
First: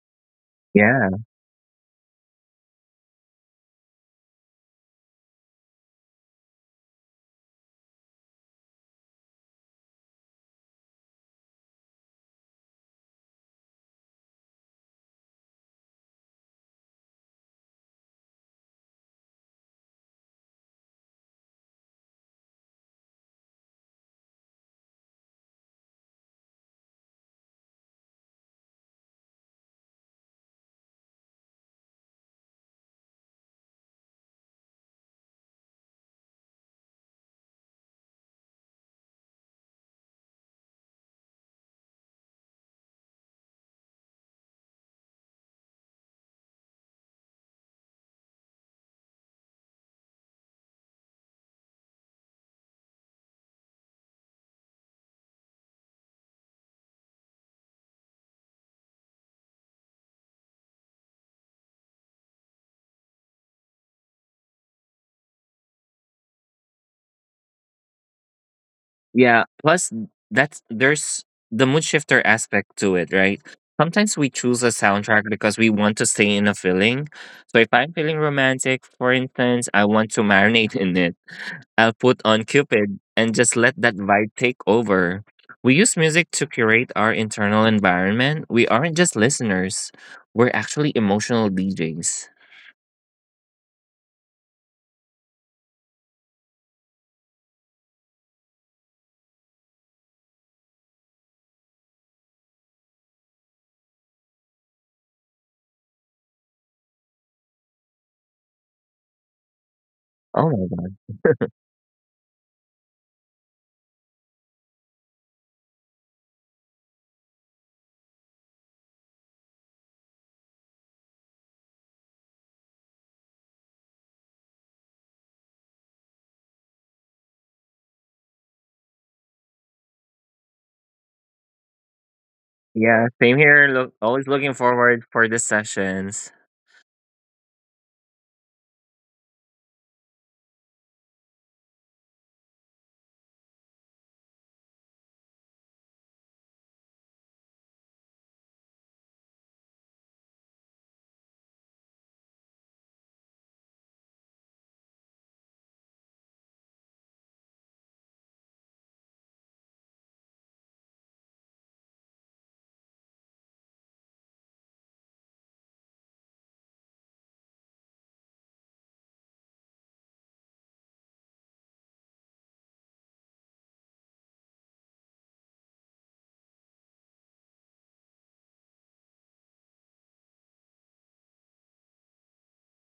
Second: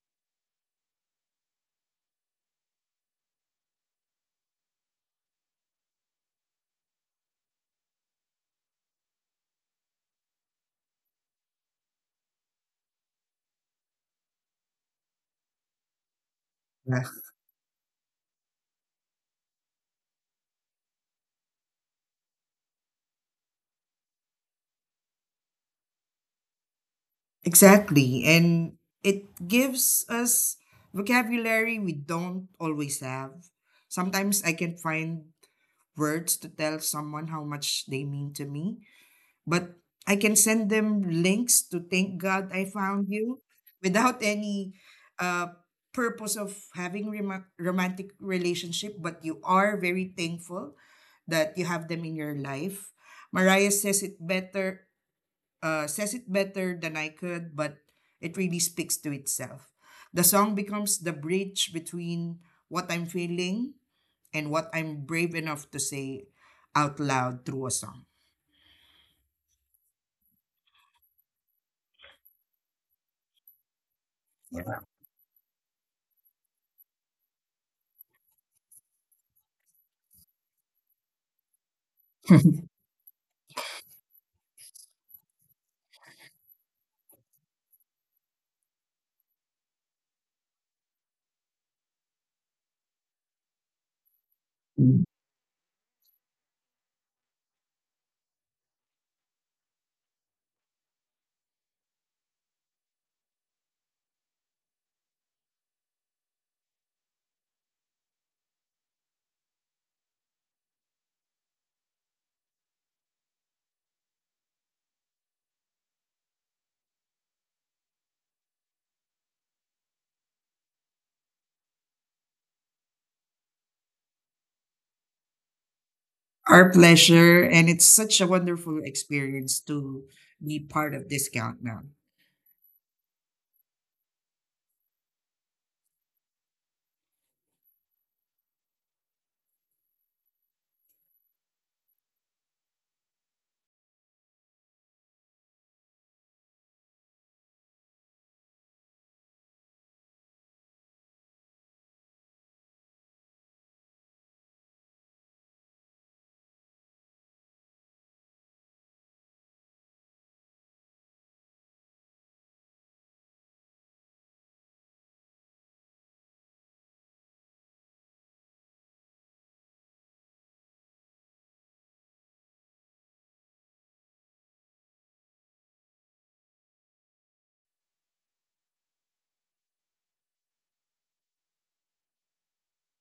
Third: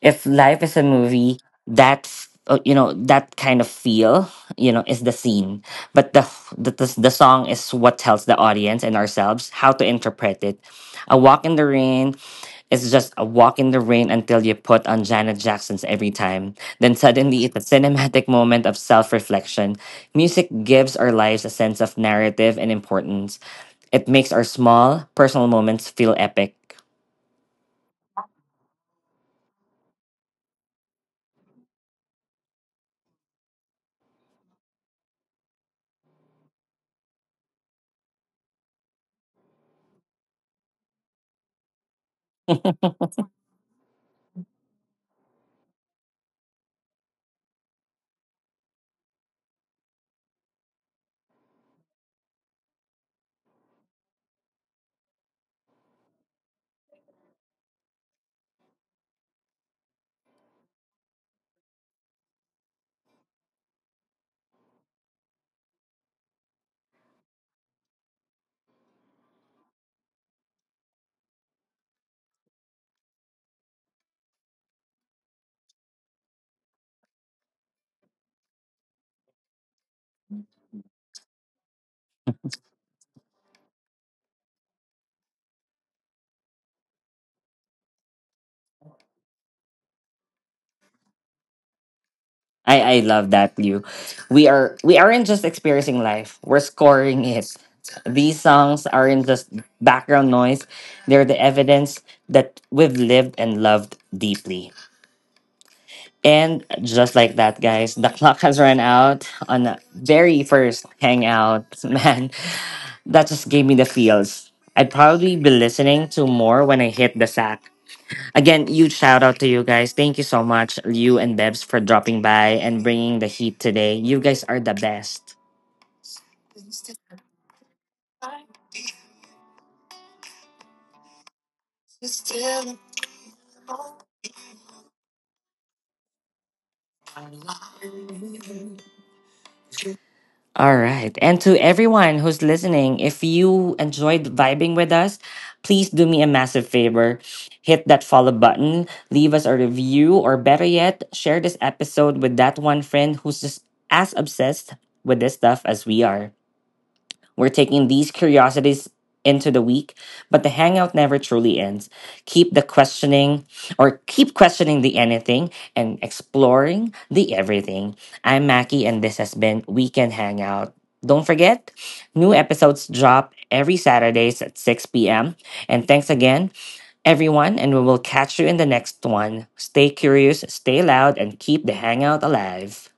Speaker 1: If life is a
Speaker 3: Yeah.
Speaker 1: movie that's you know that kind of feel you know is the scene but the song is what tells the audience and ourselves how to interpret it. A walk in the rain is just a walk in the rain until you put on Janet Jackson's every time. Then
Speaker 2: Yeah.
Speaker 1: suddenly it's a cinematic moment of self reflection. Music gives our lives a sense of narrative and importance. It makes our small, personal moments feel epic.
Speaker 2: Exactly. And it gives us vocabulary we don't always have. Sometimes I can find words to tell someone how much they mean to me, but I can send them links to thank God I found you without any uh, purpose of having romantic relationship, but you are very thankful that you have them in your life. Mariah says it better than I could, but it really speaks to itself. The song becomes the bridge between what I'm feeling and what I'm brave enough to say out loud through a song.
Speaker 3: Yeah. Plus, that's there's the mood shifter aspect to it, right? Sometimes we choose a soundtrack because we want to stay in a feeling. So if I'm feeling romantic, for instance, I want to marinate in it. I'll put on Cupid and just let that vibe take over. We use music to curate our internal environment. We aren't just listeners. We're actually emotional DJs.
Speaker 1: I love that, Liu. We
Speaker 2: [laughs]
Speaker 1: aren't just experiencing life. We're scoring it. These songs aren't just background noise. They're the evidence that we've lived and loved deeply. And just like that, guys, the clock has run out on the very
Speaker 3: Oh my
Speaker 1: first
Speaker 3: god.
Speaker 1: hangout. [laughs] Man, that just gave me the feels. I'd probably be listening to more when I hit the sack. Again, huge shout out to you guys. Thank you so much, Liu and Debs, for dropping by and bringing the heat today. You guys are the best.
Speaker 2: Our pleasure, and it's such a wonderful experience to be part of this countdown.
Speaker 3: Yeah, same here. Look, always looking forward for the sessions.
Speaker 1: All right. And to everyone who's listening, if you enjoyed vibing with us, please do me a massive favor. Hit that follow button, leave us a review, or better yet, share this episode with that one friend who's just as obsessed with this stuff as we are. We're taking these curiosities into the week, but the hangout never truly ends. Keep the questioning or keep questioning the anything and exploring the everything. I'm Mackie, and this has been Weekend Hangout. Don't forget, new episodes drop every Saturdays at 6 p.m. And thanks again, everyone, and we will catch you in the next one. Stay curious, stay loud, and keep the hangout alive.